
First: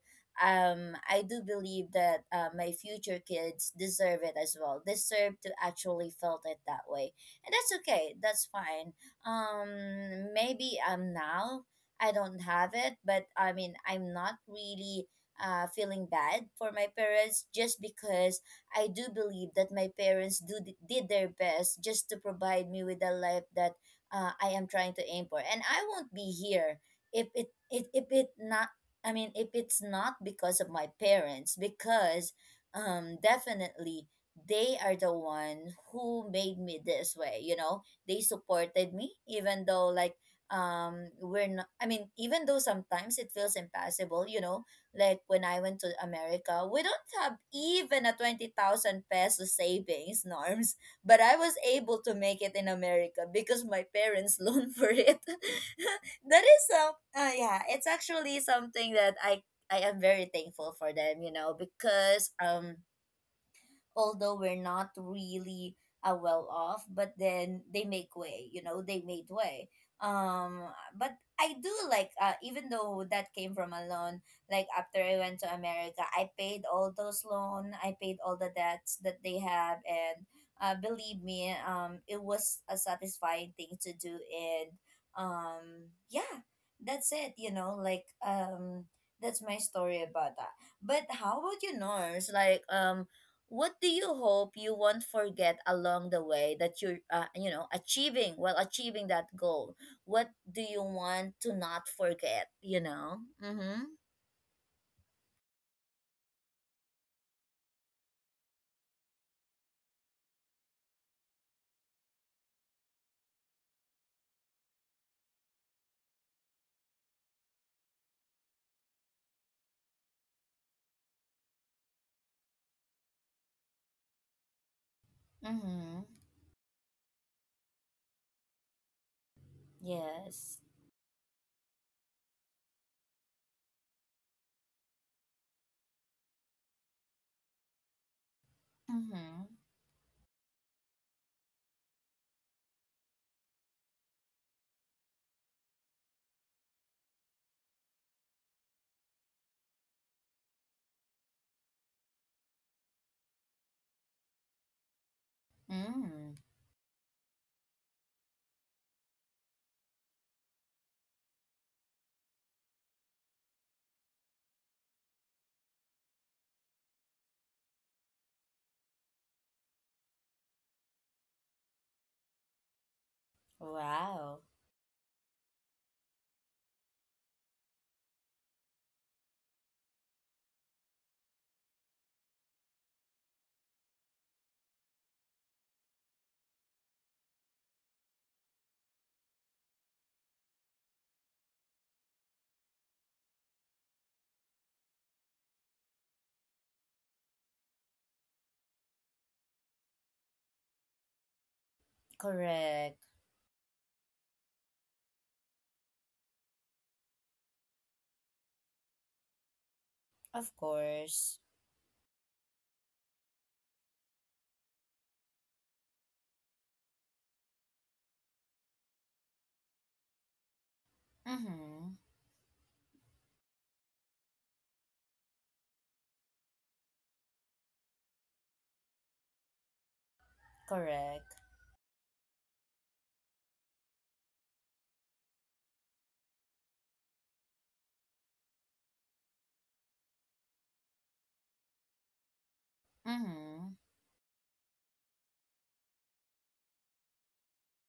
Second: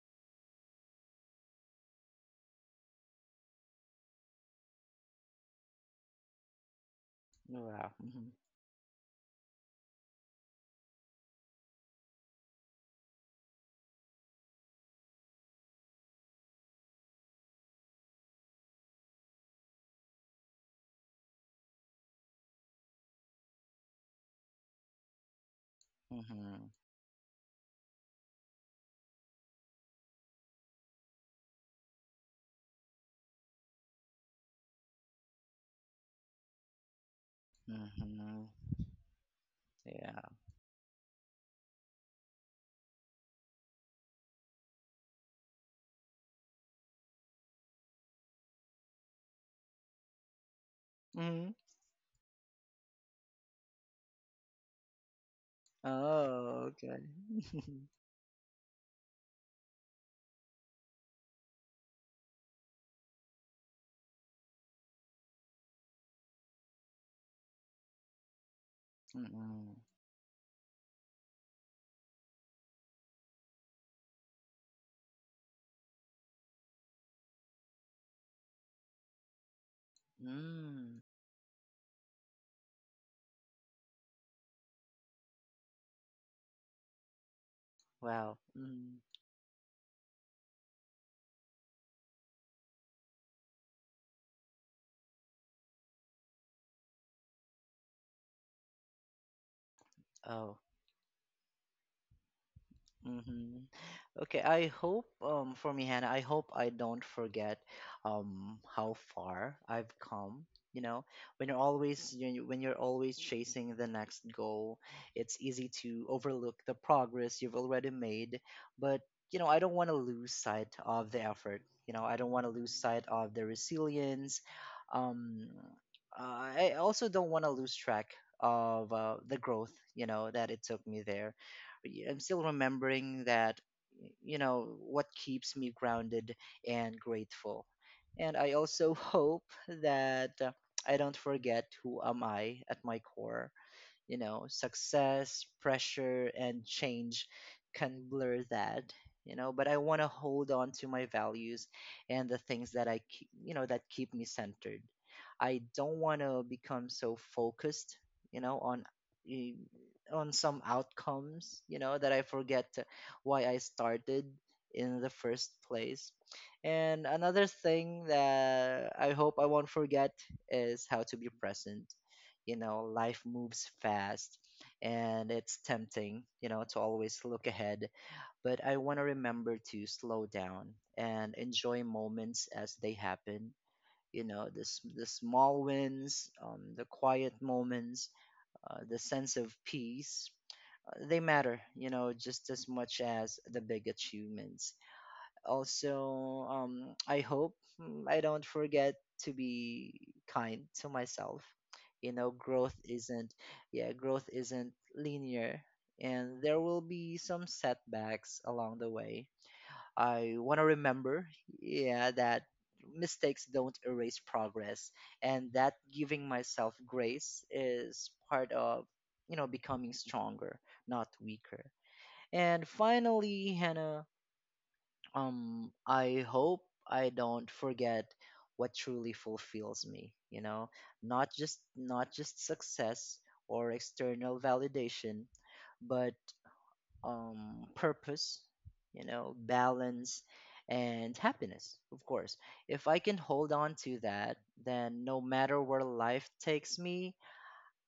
S1: um I do believe that uh, my future kids deserve it as well. Deserve to actually felt it that way. And that's
S2: Wow.
S1: okay.
S2: Mm-hmm,
S1: That's fine. Um maybe um now I don't have it, but I mean I'm not really uh feeling bad for my parents, just because I do believe that my parents do did their best just to provide me with a life that uh, I am trying to aim for. And I won't be
S2: mm-hmm,
S1: here if it, it if it not I mean if it's not because of my parents, because um definitely they are the one who made me this way, you know. They
S2: mm-hmm,
S1: supported me even though like
S2: yeah.
S1: um we're not I mean even though sometimes it feels impossible, you know, like when I went to America, we don't have even a twenty thousand peso savings, Norms, but I
S2: Mm-hmm.
S1: was able to make it in America because my parents loaned for it. That is
S2: Oh,
S1: some
S2: okay.
S1: uh, yeah, it's actually something that I I am very thankful for them, you know, because um although we're not really uh, well off, but then they make way, you know, they made way.
S2: Mm-hmm,
S1: um but I do like uh, even though that came from a loan, like after I went to America, I paid all those loan, I paid all the debts that they have. And uh,
S2: mm,
S1: believe me, um it was a satisfying thing to do. And um yeah, that's it, you know, like
S2: wow.
S1: um
S2: Mm,
S1: that's my story about that. But how about you, Norse? Like, um what do you hope you won't forget along the way that you're uh, you know, achieving while achieving that goal? What
S2: oh.
S1: do you want to not forget, you know?
S2: Mm-hmm.
S1: Mm-hmm.
S2: Okay, I hope, um for me, Hannah, I hope I don't forget, um how far I've come. You know, when you're always you know, when you're always chasing the next goal, it's easy to overlook the progress you've already made. But, you know, I don't want to lose sight of the effort. You know, I don't want to lose sight of the resilience. Um,
S1: Mm-hmm.
S2: I I also don't want to lose track of, uh, the growth. You know, that
S1: Yes.
S2: it took me there. I'm still remembering that, you know, what keeps me grounded and grateful. And I also hope
S1: Mm-hmm.
S2: that, uh, I don't forget who am I at my core. You know, success, pressure, and change can blur that. You know, but I want to hold on to my values and the things that I, ke- you know, that keep me centered. I don't want
S1: Mm.
S2: to become so focused, you know, on eh, on some outcomes, you know, that I forget why I started in the first place. And another thing that I hope I won't forget is how to be present. You know, life moves fast,
S1: Wow.
S2: and it's tempting, you know, to always look ahead. But I want to remember to slow down and enjoy moments as they happen. You know, the, s- the small wins, um, the quiet moments, uh, the sense of peace, uh, they matter, you know, just as much as the big achievements. Also, um, I hope, mm, I don't forget to be kind to myself. You know, growth
S1: Correct.
S2: isn't, yeah, growth isn't linear, and there will be some setbacks along the way. I
S1: Of
S2: want to remember,
S1: course.
S2: yeah, that mistakes don't erase progress, and that giving myself grace is part of, you know, becoming stronger, not weaker.
S1: Mm-hmm.
S2: And finally, Hannah, um I hope I don't forget what truly fulfills me. You know, not
S1: Correct.
S2: just not just success or external validation, but, um purpose, you know, balance, and happiness, of course. If I can hold
S1: Mm-hmm.
S2: on to that, then no matter where life takes me,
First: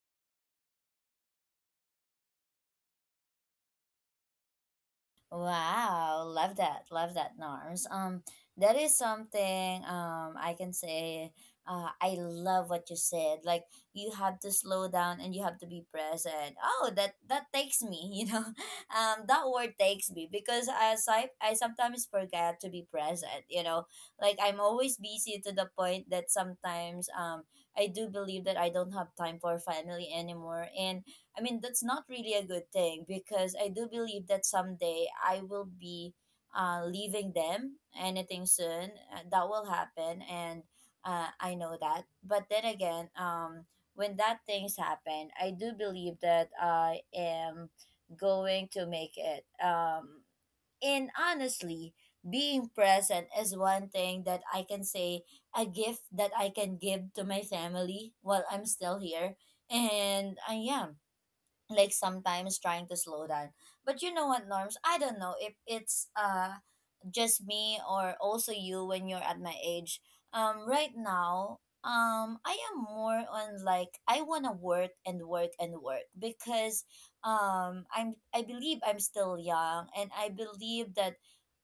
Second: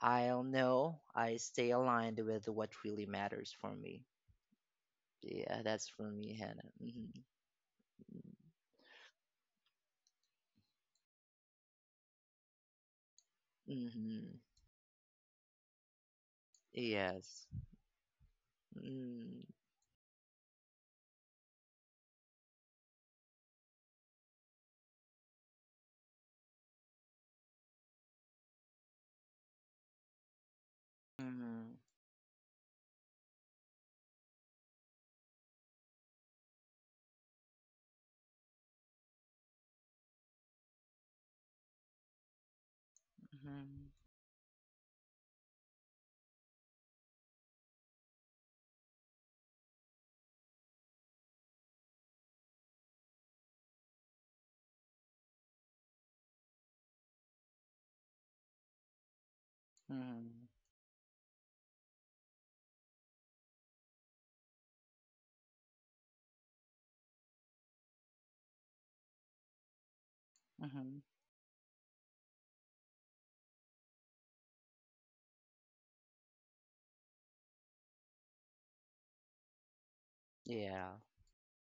S2: I'll know I stay aligned with what really matters for me. Yeah, that's for
S1: Wow,
S2: me,
S1: love
S2: Hannah.
S1: that, love that, Norms. Um, that is something um I can say. Uh, I love what you said. Like,
S2: Hmm.
S1: you
S2: Hmm.
S1: have to slow down and you have to be present. Oh, that
S2: Yes.
S1: that takes me. You know, um,
S2: Mm.
S1: that word takes me because as I I sometimes forget to be present. You know, like I'm always busy to the point that sometimes um I do believe that I don't have time for family anymore. And I mean,
S2: Mhm.
S1: that's not really a good thing because I do believe that someday I will be uh, leaving them anything soon. Uh, that will happen, and uh, I know that. But then again, um,
S2: Mhm.
S1: when that things happen, I do believe that I am going to make it. Um, and honestly, being present is one thing that I can say, a gift that I can give to my family while I'm still here. And
S2: Mhm.
S1: I am like sometimes trying to slow down. But you know what, Norms, I don't know if it's uh just me or also you when you're at my age um right
S2: Mhm.
S1: now. um I am more on like I want to work and work and work because um i'm I believe I'm still young and I
S2: Yeah.
S1: believe that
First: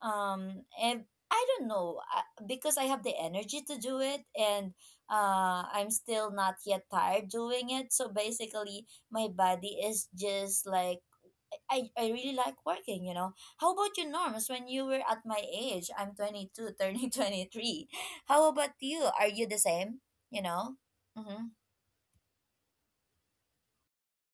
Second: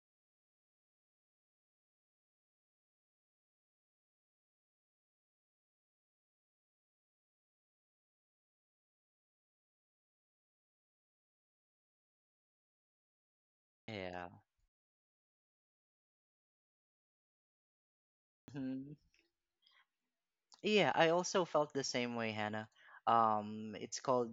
S1: um and I don't know, I- because I have the energy to do it, and uh I'm still not yet tired doing it, so basically my body is just like I, I really like working, you know. How about you,
S2: Yeah.
S1: Norms? When you were at my age, I'm twenty-two, turning twenty-three. How about
S2: Mhm.
S1: you? Are you the same? You know?
S2: Yeah, I also
S1: Mm-hmm.
S2: felt the same way, Hannah. Um, it's called,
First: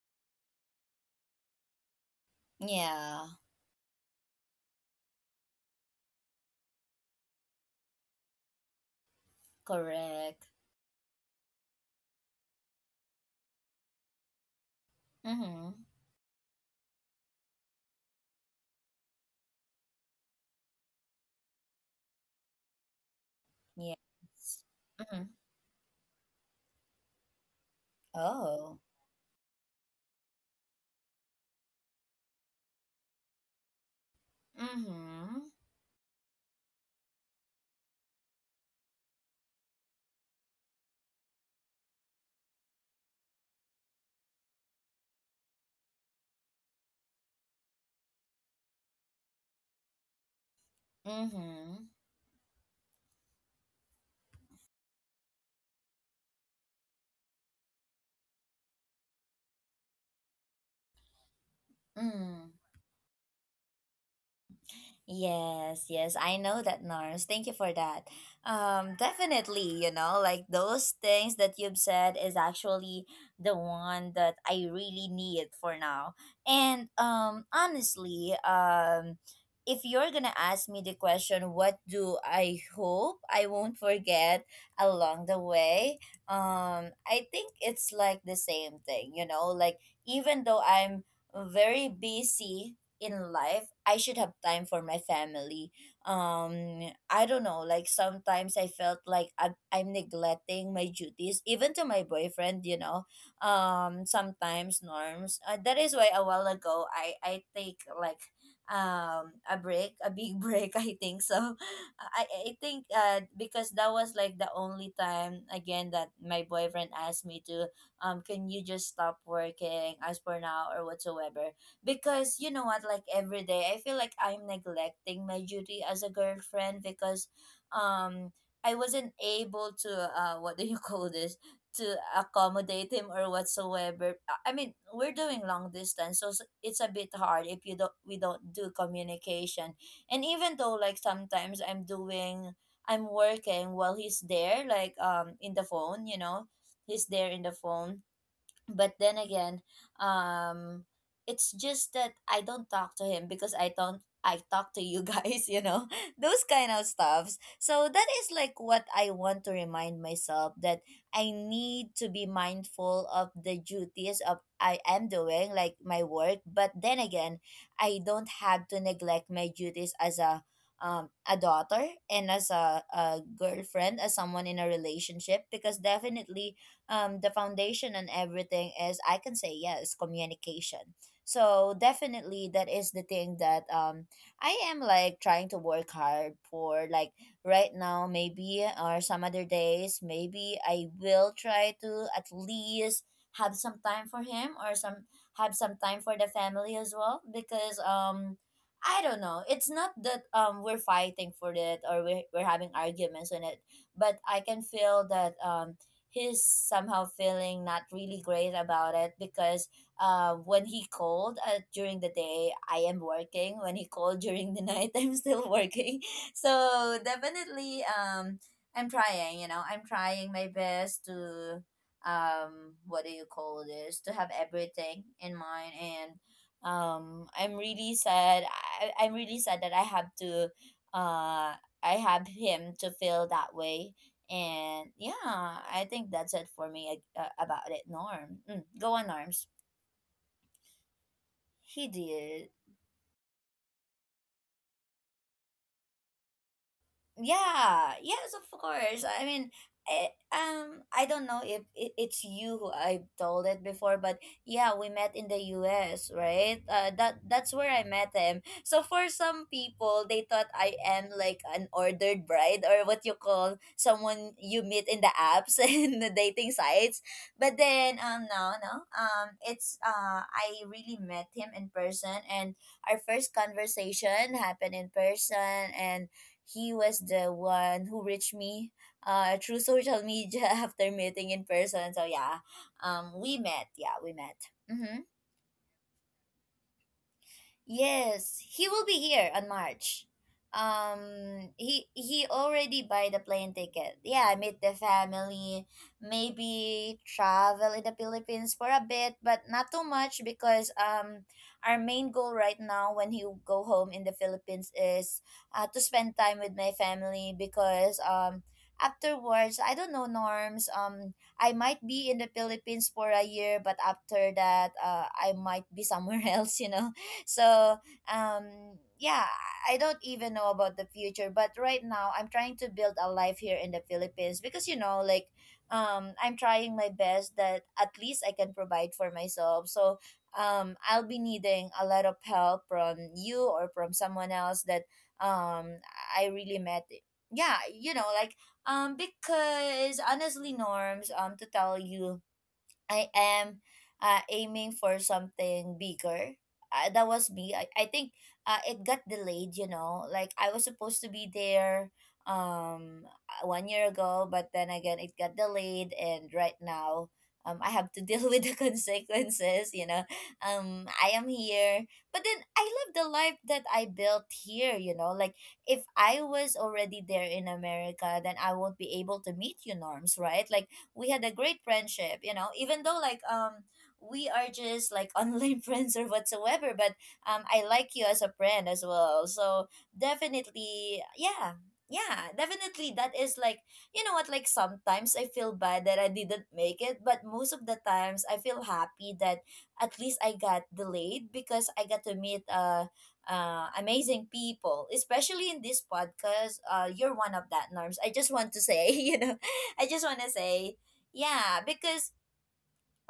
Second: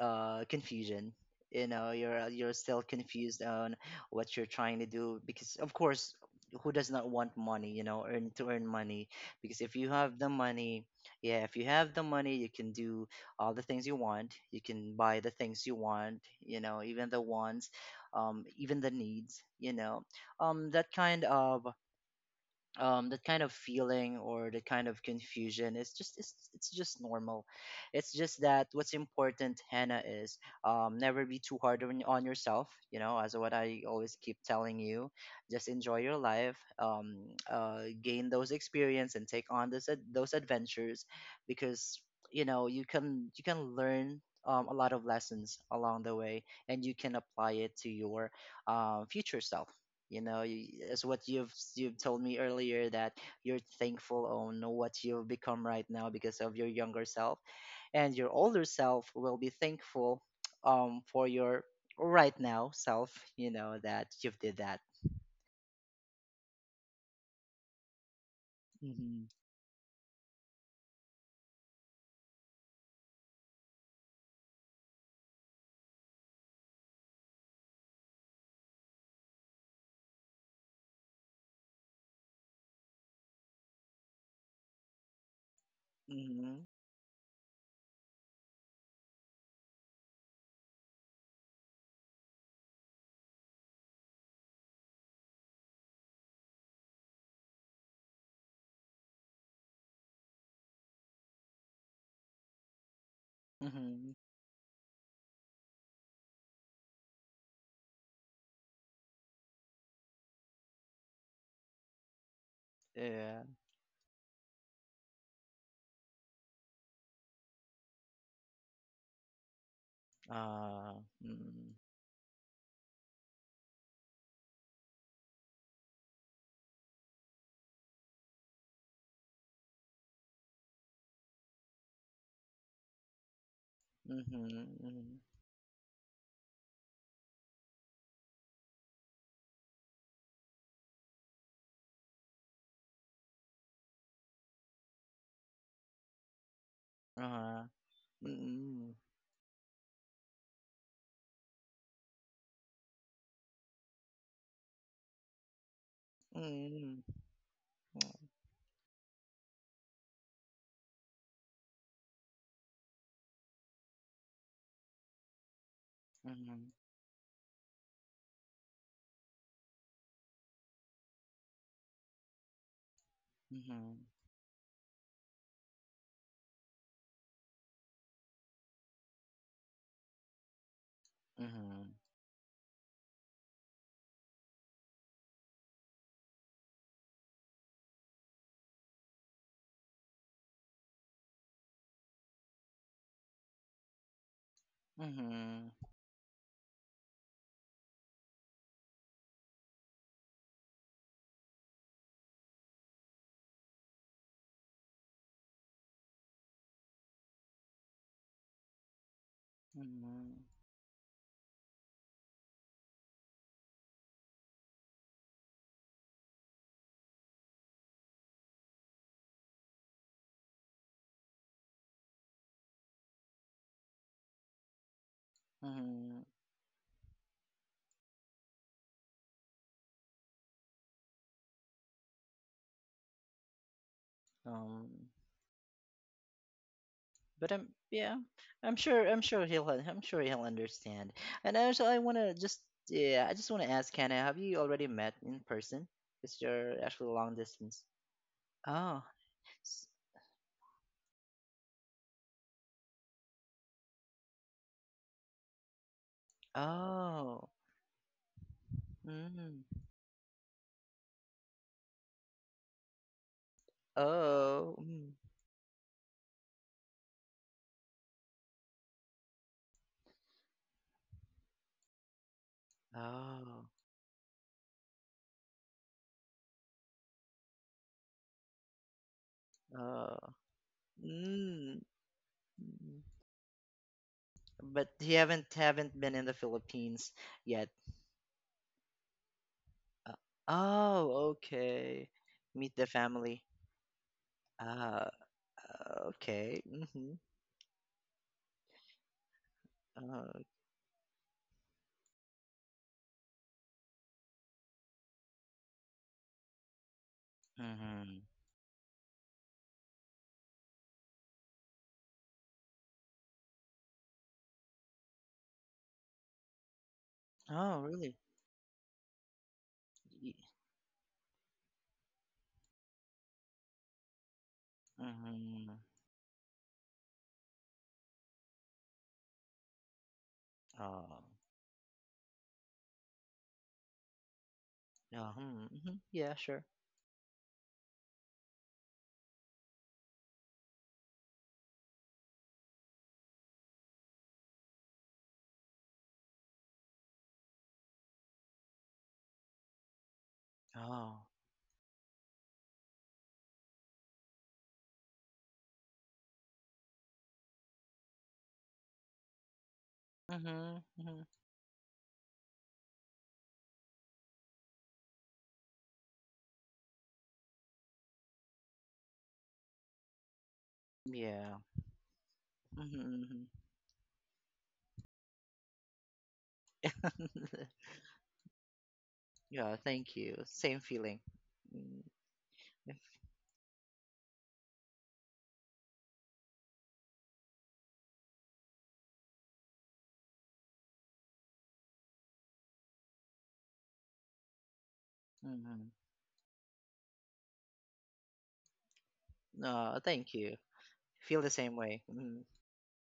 S2: uh, confusion. You know, you're you're still
S1: Yeah,
S2: confused on what you're trying to do because, of course, who does not want money? You know, earn to earn money, because if you have the
S1: correct.
S2: money, yeah, if you have the money, you can do all the things you want. You can buy the things you
S1: Mm-hmm.
S2: want. You know, even the wants, um, even the needs. You know, um, that kind of um that kind of
S1: Yes.
S2: feeling, or the kind of
S1: Mm-hmm.
S2: confusion. It's just it's, it's just normal. It's just that
S1: Oh.
S2: what's important, Hannah, is, um never be too hard on, on, yourself, you know, as what I always keep telling you.
S1: Mm-hmm.
S2: Just enjoy your life. Um uh gain those experience and take on those ad- those adventures, because, you know, you can you can learn, um, a lot of lessons along the way, and you can apply it to your, uh, future self. You know, y- it's what you've
S1: Mm-hmm.
S2: you've told me earlier, that you're thankful on what you've become right now because of your younger self, and your older self will be thankful, um for your right
S1: Mm.
S2: now self, you know, that you've did that.
S1: Yes, yes, I know that, Nars. Thank you for that. Um,
S2: Mm-hmm.
S1: definitely, you know, like those things that you've said is actually the one that I really need for now. And um, honestly, um, if you're gonna ask me the question, what do I hope I won't forget along the way?
S2: Mm-hmm.
S1: Um, I think it's like the same thing, you know, like even though I'm very busy in life, I should have time for my family. um I don't know, like sometimes I felt like i'm, I'm neglecting my duties even to my boyfriend, you know. um
S2: Mm-hmm.
S1: sometimes, Norms, uh, that is why a while ago i i take like um a break, a big break, I think so. I i think uh
S2: Yeah.
S1: because that was like the only time again that my boyfriend asked me to, um can you just stop working as for now or
S2: Uh
S1: whatsoever?
S2: mm-hmm.
S1: Because you know what, like every day I feel like I'm neglecting my duty as a girlfriend because um I wasn't able to uh what do you call this, to accommodate him or whatsoever. i I mean, we're
S2: Mm-hmm.
S1: doing long distance, so s- it's a bit hard if you don't we don't do communication. And even though like sometimes i'm doing I'm working while he's there, like um in the phone, you know, he's there in the
S2: Uh-huh.
S1: phone. But
S2: Mm-hmm.
S1: then again, um it's just that I don't talk to him because I don't I talk to you guys, you know, those
S2: Mm-hmm.
S1: kind of
S2: Mm-hmm.
S1: stuffs. So that is like what I want to remind myself, that I need to be mindful of the duties of I am doing, like my work, but
S2: Mm-hmm.
S1: then again, I don't have to neglect my duties as a um, a daughter and as a, a girlfriend, as someone in a relationship. Because definitely, um, the foundation and everything is, I can say, yes, communication. So definitely that is the thing that um I am like trying to work hard for. Like right now maybe or some other days maybe I will try to at least have some time for him or some
S2: Mm-hmm.
S1: have
S2: Mm-hmm.
S1: some time for the family as well. Because um I don't know. It's not that um we're fighting for it, or we're, we're having arguments on it, but I can feel that um he's somehow feeling not really great about it, because uh, when he called uh, during the day, I am working. When he called during the night, I'm still working. So definitely, um, I'm trying. You know, I'm trying my best to um what do you call this to have everything in mind. And
S2: Mm-hmm.
S1: um I'm really sad. I, i'm really sad that I have to uh i have him to feel that way. And
S2: Um,
S1: yeah, I think that's it for me, uh,
S2: but
S1: about
S2: I'm
S1: it,
S2: yeah,
S1: Norm. Mm,
S2: I'm
S1: go on,
S2: sure I'm
S1: Norms.
S2: sure he'll I'm sure he'll understand. And
S1: He
S2: also, I wanna
S1: did.
S2: just yeah, I just wanna ask Hannah, have you already met in person? Because you're actually long distance.
S1: Yeah, yes, of course.
S2: Oh,
S1: I mean,
S2: s-
S1: I, um, I don't know if it, it's you who I told it before, but yeah, we met in the U S, right? Uh, that
S2: oh,
S1: that's where I met him. So for some
S2: mm,
S1: people, they thought I am like an ordered bride or what you call someone you
S2: oh,
S1: meet in
S2: mm,
S1: the apps and the dating sites. But then, um, no, no, um, it's uh, I really met him in person, and our first
S2: oh,
S1: conversation happened in person, and he was the one who reached me, uh, through social
S2: oh,
S1: media after meeting in
S2: mm.
S1: person. So yeah,
S2: Mm.
S1: um, we met. Yeah, we met.
S2: But
S1: Mm-hmm.
S2: you haven't haven't been in the Philippines yet.
S1: Yes, he will be here on March.
S2: Uh, oh,
S1: Um, he
S2: okay.
S1: he
S2: Meet
S1: already
S2: the
S1: buy the
S2: family.
S1: plane ticket. Yeah, meet the
S2: Ah,
S1: family,
S2: okay.
S1: maybe
S2: Mm-hmm.
S1: travel in the Philippines for a bit, but not too much
S2: Uh,
S1: because um our main goal right now when he go home in the Philippines is uh, to spend time with my family, because
S2: Mhm.
S1: um afterwards I don't know, Norms, um I might be in the Philippines for a year, but after that uh I might be somewhere else, you know
S2: Oh,
S1: so
S2: really?
S1: um yeah, I don't
S2: Y-
S1: even know about the future, but right now I'm trying to build a life here in the Philippines because you know like
S2: Mhm.
S1: um I'm trying my best that at least I can provide for myself. So um I'll
S2: Oh.
S1: be needing a lot of help from you or from someone else that
S2: Yeah. Hmm.
S1: um
S2: Hmm.
S1: I
S2: Yeah.
S1: really
S2: Sure.
S1: met, yeah, you know like um because honestly, Norms, um to tell you, I am, uh, aiming for something bigger. Uh, that was me. I, I think uh, it got delayed, you know. Like I was supposed to
S2: Oh.
S1: be there, um uh, one year ago, but then again it got delayed. And right now, um I have to deal with the consequences, you know.
S2: Mhm.
S1: Um I
S2: Mhm.
S1: am here. But then I love the life that I built here, you know. Like if I was already there in America, then I won't be able to meet you, Norms, right? Like we had a
S2: Yeah.
S1: great friendship, you know even though like
S2: Mhm.
S1: um we are just like online friends or whatsoever. But
S2: Mhm.
S1: um I like you as a friend as well, so
S2: Yeah. Thank you. Same
S1: definitely,
S2: feeling.
S1: yeah.
S2: Mm.
S1: Yeah, definitely, that is like, you know what, like sometimes I feel bad that I didn't make it, but most of the times I feel happy that at least I got delayed because I got to meet, uh uh, amazing people, especially in this
S2: Mhm.
S1: podcast. Uh, you're one of that, Norms. I just want to say, you know, I
S2: No.
S1: just want to
S2: Thank you.
S1: say,
S2: Feel the
S1: yeah,
S2: same way.
S1: because
S2: Mhm.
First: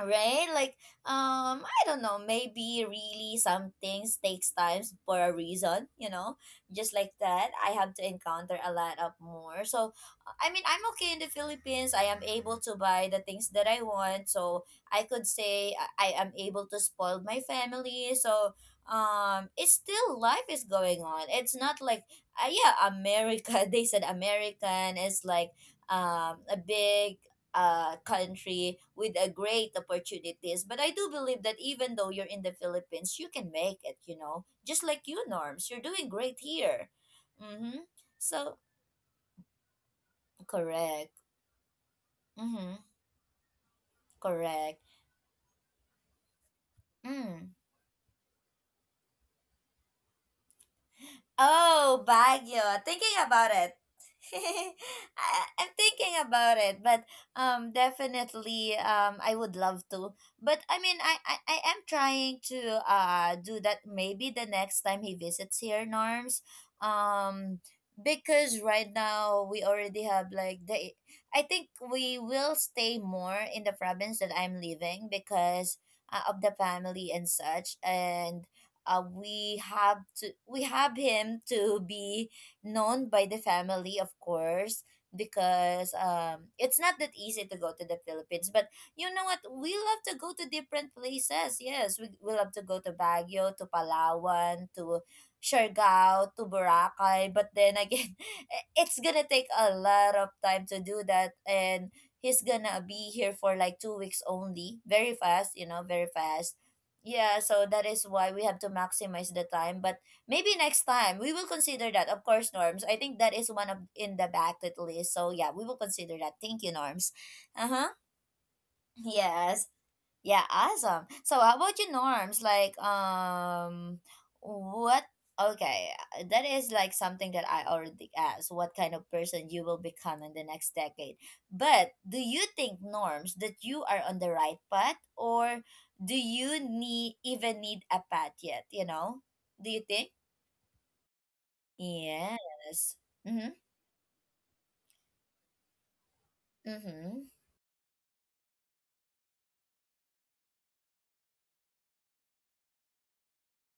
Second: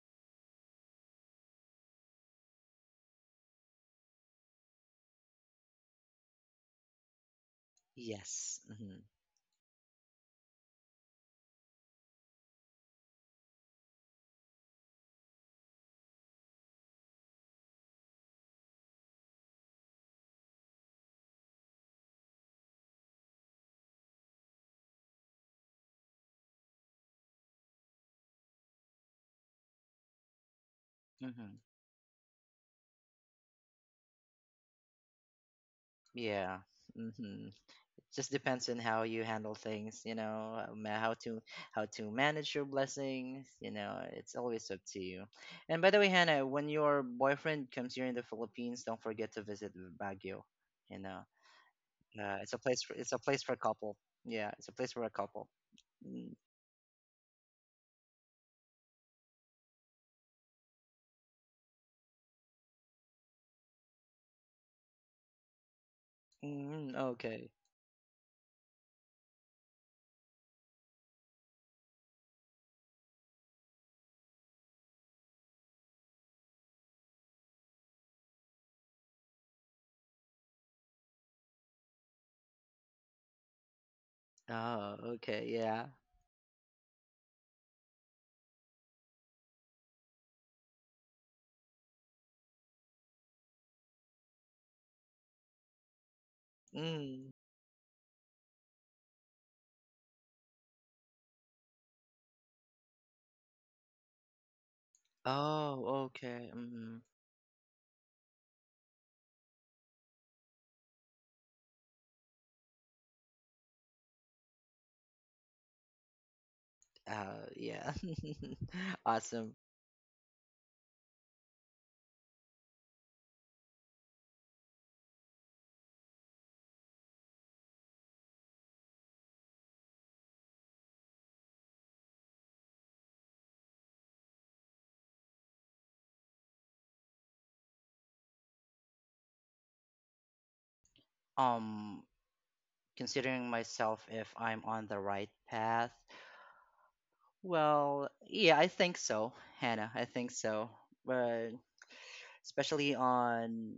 S1: right, like, um, I don't know, maybe really some things takes times for a reason, you know, just like that. I have to encounter
S2: Yes.
S1: a lot
S2: Mhm.
S1: of more. So, I mean, I'm okay in the Philippines. I am able to buy the things that I want, so I could say I I am able to spoil my family. So, um, it's still life is going on. It's not like, uh, yeah, America. They said American is like um a big, uh, country with a great opportunities. But I do believe
S2: Mhm.
S1: that even though you're in the Philippines, you can make it. You know, just like you, Norms, you're doing great
S2: Yeah.
S1: here.
S2: Mhm.
S1: Mm-hmm.
S2: Just
S1: So
S2: depends on how you handle things, you know, um, uh, how
S1: correct.
S2: to how to manage your
S1: Mm-hmm.
S2: blessings, you know. It's always up
S1: Correct.
S2: to you. And by the way, Hannah, when your
S1: Mm.
S2: boyfriend comes here in the Philippines, don't forget to visit Baguio, you know.
S1: Oh,
S2: uh, it's a place
S1: Baguio.
S2: for it's a
S1: Thinking
S2: place for
S1: about
S2: a
S1: it.
S2: couple. Yeah, it's a place for a
S1: I,
S2: couple.
S1: I'm thinking
S2: Mm,
S1: about it, but um, definitely, um, I would love to. But I mean, I, I, I am trying to uh do that maybe the next time he visits here, Norms.
S2: mm, mm, okay.
S1: Um, because right now we already have like the, I think we will stay more in the province that I'm living because, uh, of the family and such, and, uh, we have to we have him to be known by the family, of course.
S2: Oh, okay, yeah.
S1: Because um it's not that easy to go to the Philippines, but you know what, we love to go to different places. Yes, we, we love to go to Baguio, to Palawan, to Siargao, to
S2: Mm.
S1: Boracay, but then again it's gonna take a lot of time to do that. And he's gonna be here for like two weeks only. Very fast, you know
S2: Oh,
S1: very
S2: okay.
S1: fast.
S2: Mm,
S1: Yeah, so that is why we have to maximize the time. But maybe next time we will consider that. Of course, Norms. I think that is one of in the bucket list. So yeah, we will consider that. Thank you, Norms.
S2: uh,
S1: Uh huh.
S2: yeah. Awesome.
S1: Yes. Yeah, awesome. So how about you, Norms? Like, um, what? Okay, uh, that is like something that I already asked. What kind of person you will become in the next decade? But do you think, Norms, that you are on the right path, or do you need even need a path yet? You know? Do you think?
S2: um
S1: Yes.
S2: Considering
S1: Mhm.
S2: myself if I'm on the right path?
S1: Mhm.
S2: Well, yeah, I think so, Hannah. I think so. But especially on,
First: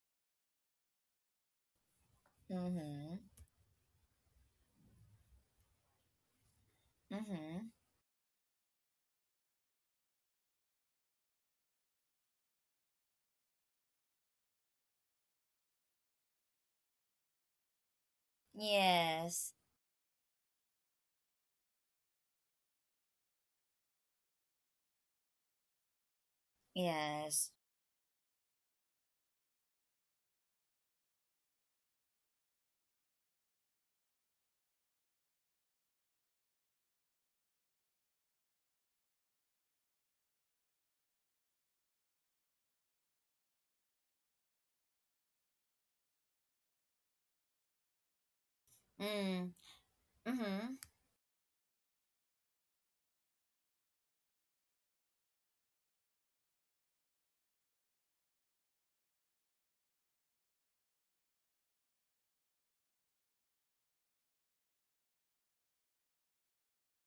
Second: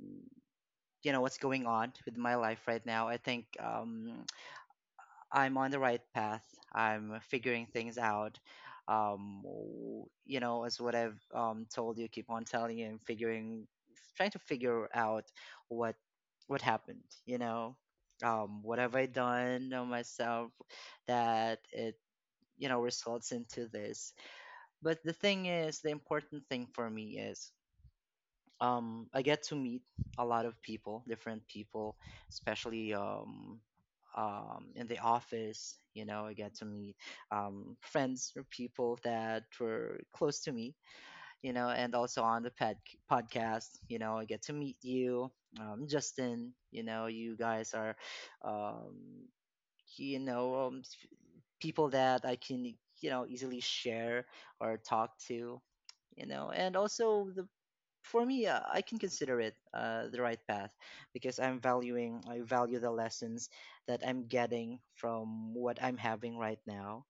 S2: you know, what's going on with my life right now, I
S1: Mhm.
S2: think, um, I'm on the right path. I'm figuring
S1: Mhm.
S2: things out. Um, w- you know, as what I've, um, told you, keep on telling you, and figuring, trying to figure out what what happened. You know, um, what have I
S1: Yes.
S2: done on myself that it, you know, results into this? But the thing is, the important thing for me
S1: Yes.
S2: is, um I get to meet a lot of people, different people, especially, um um in the office. You know, I get to meet, um friends or people that were close to me, you know, and also on the pad- podcast, you know, I get to meet you, um Justin. You know, you guys are, um
S1: Mm.
S2: you know, um,
S1: Mhm.
S2: s- people that I can, you know, easily share or talk to, you know. And also the for me, uh, I can consider it, uh, the right path, because I'm valuing I value the lessons that I'm getting from what I'm having right now.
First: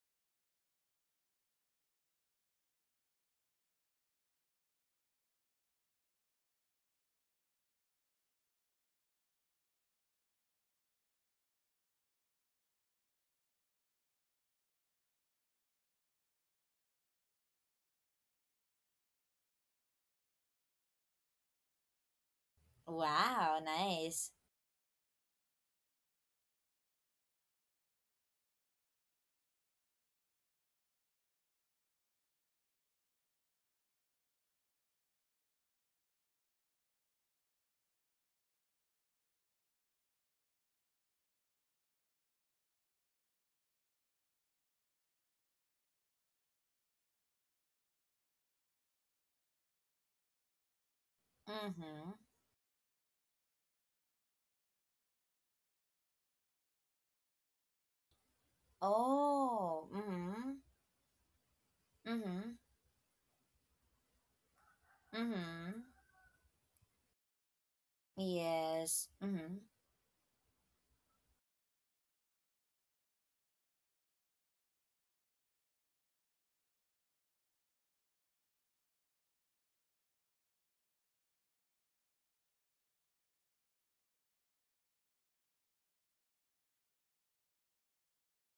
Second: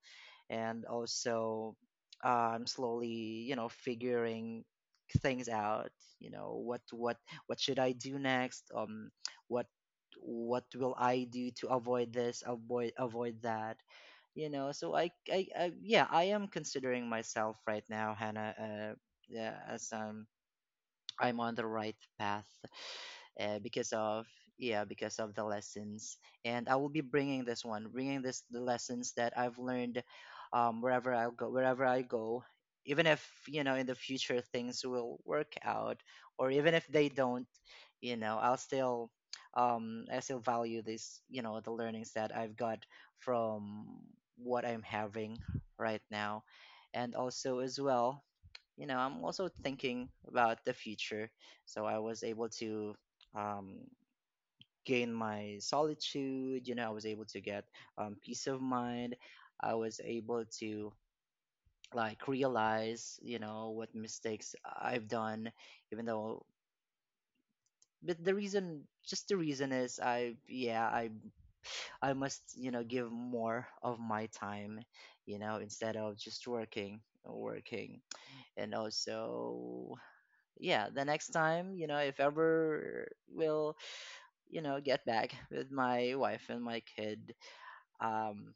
S2: And also, um, slowly, you know, figuring things out. You know, what what what should I do next, um what what will I do to avoid this, avoid avoid that, you know. So, I I, I yeah I am considering myself right now, Hannah, uh yeah, as, um I'm on the right path, uh,
S1: Wow,
S2: because of
S1: nice.
S2: yeah because of the lessons. And I will be bringing this one bringing this the lessons that I've learned, um, wherever I go, wherever I go, even if, you know, in the future things will work out, or even if they don't, you know, i'll still um i still value this, you know, the learnings that I've got from what I'm having right now. And also, as well, you know, I'm also thinking about the future. So I
S1: Mm-hmm.
S2: was able to, um, gain my solitude. You know, I was able to get, um, peace of mind. I
S1: Oh,
S2: was able
S1: mm-hmm.
S2: to, like,
S1: Mm-hmm.
S2: realize, you know, what mistakes I've done,
S1: Mm-hmm.
S2: even though. But the reason,
S1: Yes.
S2: just the
S1: Mm-hmm.
S2: reason is, I yeah, I I must you know give more of my time, you know, instead of just working, working, and also yeah the next time you know if ever we'll you know get back with my wife and my kid um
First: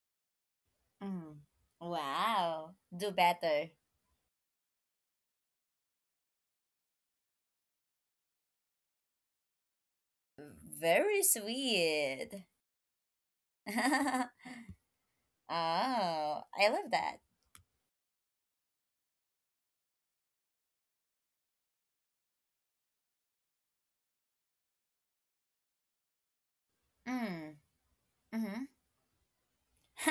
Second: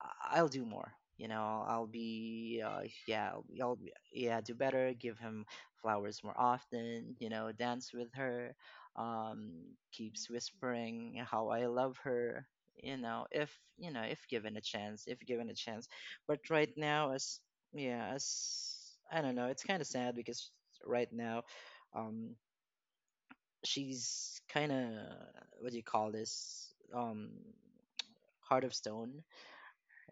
S2: I- i'll do more you
S1: Mm-hmm.
S2: know I'll be
S1: Wow.
S2: uh,
S1: Do
S2: yeah I'll, be-
S1: better.
S2: I'll be, yeah do better, give him flowers more often, you know dance with her. um Keeps whispering
S1: Very
S2: how I love
S1: sweet.
S2: her, you know if you know,
S1: Oh,
S2: if given a chance, if given a chance. But
S1: I
S2: right
S1: love
S2: now,
S1: that.
S2: as yeah as I don't know, it's kind of sad because right now um she's kind of, what do you call this? Um,
S1: Mm. Mm-hmm.
S2: heart of stone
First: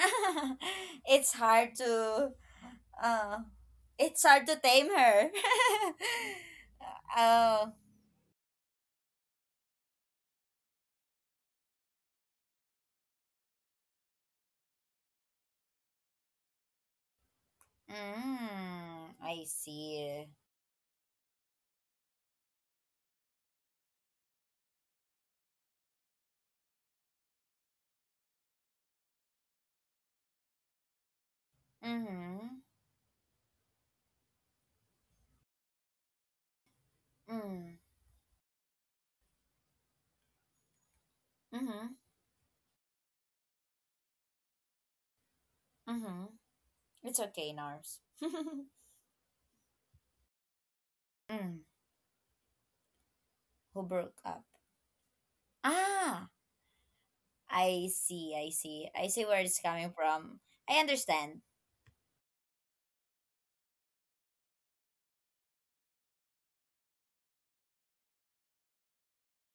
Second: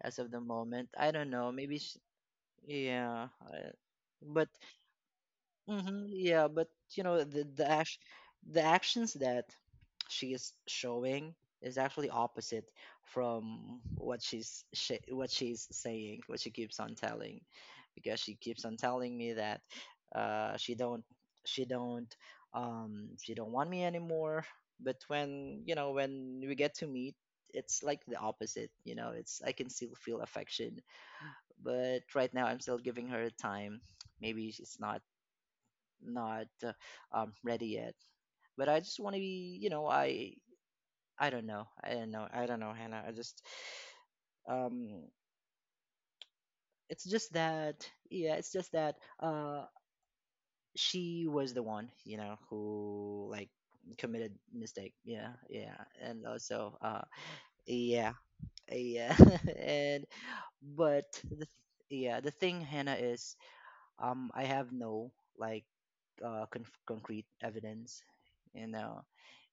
S2: as of the moment. I don't
S1: it's
S2: know.
S1: hard
S2: Maybe she,
S1: to
S2: yeah.
S1: uh
S2: I,
S1: it's hard
S2: But
S1: to tame her.
S2: hmm yeah, but you know the the
S1: Oh.
S2: act the actions that she is showing is actually opposite from what she's she, what she's saying, what she keeps on telling, because she keeps on
S1: Mm,
S2: telling me
S1: I
S2: that
S1: see.
S2: uh, she don't she don't um, she don't want me anymore. But when you know when we get to meet, it's like the opposite. You know, it's I can still feel affection, but right now I'm
S1: Mm-hmm.
S2: still giving her time. Maybe it's not not uh, um ready
S1: Mm.
S2: yet. But I just want to be, you know, I I don't know, I
S1: Mm-hmm.
S2: don't know, I don't know, Hannah. I just um,
S1: Mm-hmm.
S2: it's
S1: It's
S2: just
S1: okay,
S2: that
S1: Nars.
S2: yeah, it's just that uh, she was
S1: Mm.
S2: the one, you know, who like
S1: Who broke
S2: committed
S1: up?
S2: mistake. Yeah, yeah, and
S1: Ah,
S2: also uh,
S1: I
S2: yeah,
S1: see, I see. I
S2: yeah,
S1: see where it's coming
S2: and
S1: from. I
S2: but the
S1: understand.
S2: th- yeah, the thing, Hannah, is um, I have no like uh conf- concrete evidence. You know,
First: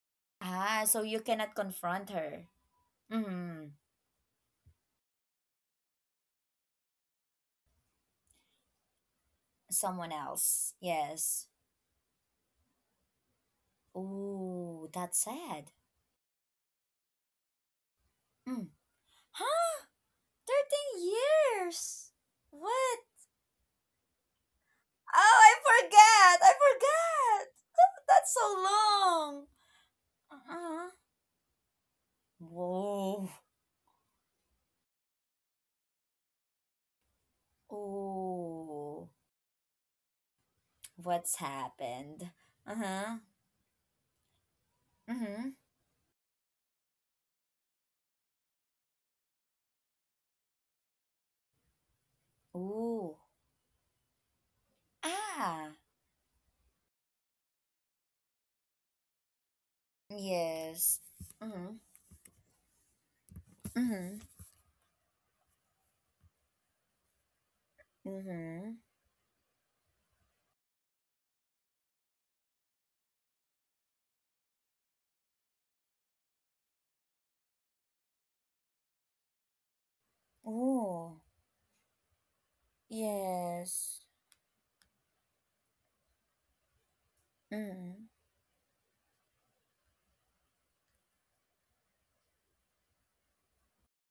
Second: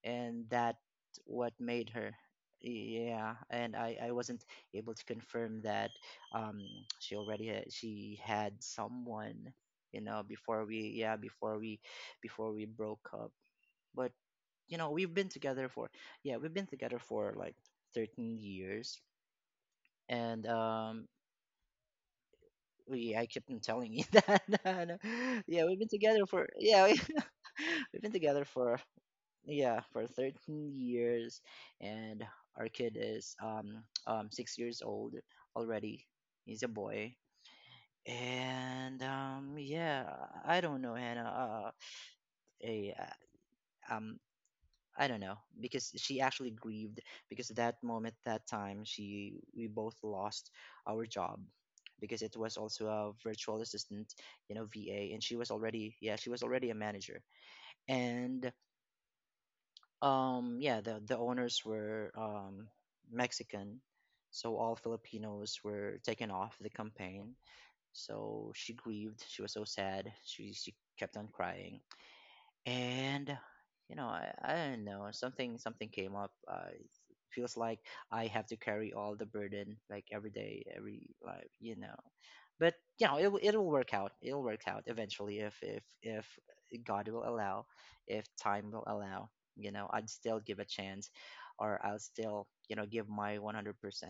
S2: and that
S1: Ah, so you
S2: what
S1: cannot
S2: made
S1: confront
S2: her
S1: her.
S2: yeah,
S1: Mm.
S2: and i i wasn't able to confirm that um she already had, she had someone, you
S1: Someone
S2: know before
S1: else.
S2: we yeah
S1: Yes.
S2: before we, before we broke up. But you
S1: Ooh,
S2: know we've
S1: that's
S2: been together
S1: sad.
S2: for, yeah, we've been together for like thirteen
S1: Mm.
S2: years.
S1: Huh?
S2: And um
S1: thirteen years? What?
S2: we I kept on telling you that
S1: Oh,
S2: yeah we've
S1: I
S2: been together
S1: forgot!
S2: for,
S1: I
S2: yeah we,
S1: forgot!
S2: we've been
S1: That's
S2: together
S1: so
S2: for
S1: long!
S2: yeah, for thirteen
S1: Uh-huh.
S2: years. And our kid
S1: Whoa.
S2: is um um six years old already. He's a boy. And
S1: Oh.
S2: um yeah, i I don't know, Hannah.
S1: What's
S2: Uh
S1: happened? Uh
S2: a
S1: huh.
S2: uh, um I don't know
S1: Mm
S2: because she actually grieved because that moment, that time, she we both lost our job because it was
S1: hmm.
S2: also a
S1: Ooh.
S2: virtual assistant, you know, VA. And she was
S1: Ah.
S2: already, yeah, she was already a manager. And Um, yeah,
S1: Yes.
S2: the the owners
S1: Mm
S2: were um,
S1: hmm.
S2: Mexican,
S1: Mm
S2: so all Filipinos were taken off the campaign.
S1: hmm. Mm
S2: So
S1: hmm.
S2: she grieved. She was so sad. She she kept on crying. And you know, I, I don't know, something something came up, uh, it feels like I have to carry all the burden, like every day, every
S1: Ooh.
S2: life, you know. But you know it, will- it'll work
S1: Yes.
S2: out, it'll work out eventually, if if if God will allow,
S1: Mm hmm.
S2: if time will allow. You know, I'd still give a chance, or I'll still, you know, give my one hundred percent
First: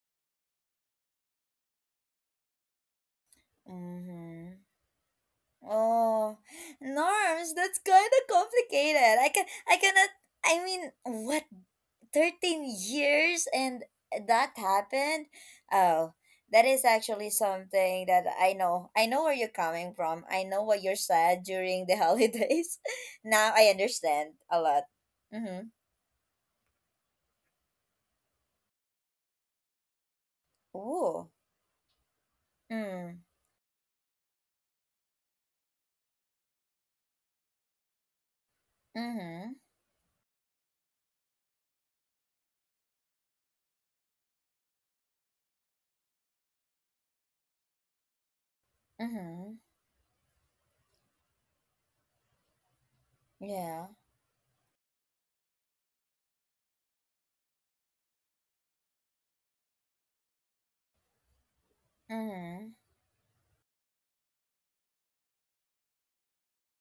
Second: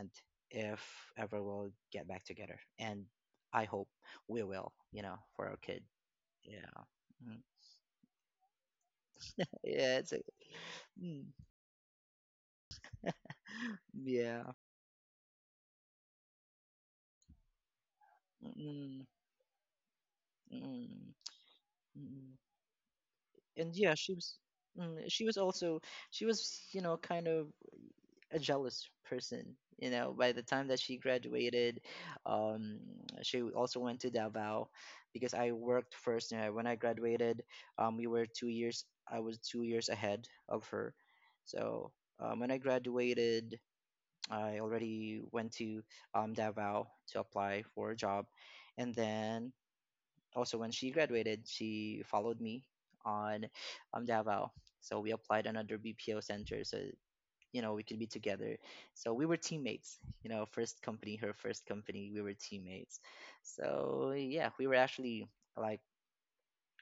S2: if ever we'll get back together. And I hope
S1: Mm
S2: we
S1: hmm.
S2: will, you know, for our kid.
S1: Oh,
S2: Yeah. Mm.
S1: Norms. That's kind of complicated. I can, I
S2: Yeah,
S1: cannot.
S2: it's a,
S1: I mean,
S2: mm,
S1: what? Thirteen years, and that
S2: yeah.
S1: happened. Oh, that is actually something that I know.
S2: Mm,
S1: I know where you're coming from. I know what you're
S2: mm,
S1: sad during the
S2: mm.
S1: holidays. Now I
S2: And yeah, she
S1: understand
S2: was,
S1: a lot.
S2: mm, she was
S1: Mhm.
S2: also, she was, you know, kind of a jealous person. You know, by the time that she
S1: Ooh.
S2: graduated, um,
S1: Mm.
S2: she also went to Davao because I worked first. You know, when I graduated, um, we were two years. I was
S1: Mhm.
S2: two years ahead of her. So um, when I graduated, I already went to um, Davao to apply for a job. And then
S1: Mhm.
S2: also when she graduated, she followed me on
S1: Yeah.
S2: um, Davao. So we applied another B P O center so you know we could be together. So we were teammates, you know, first company, her first company, we were
S1: Mhm.
S2: teammates. So yeah, we were actually like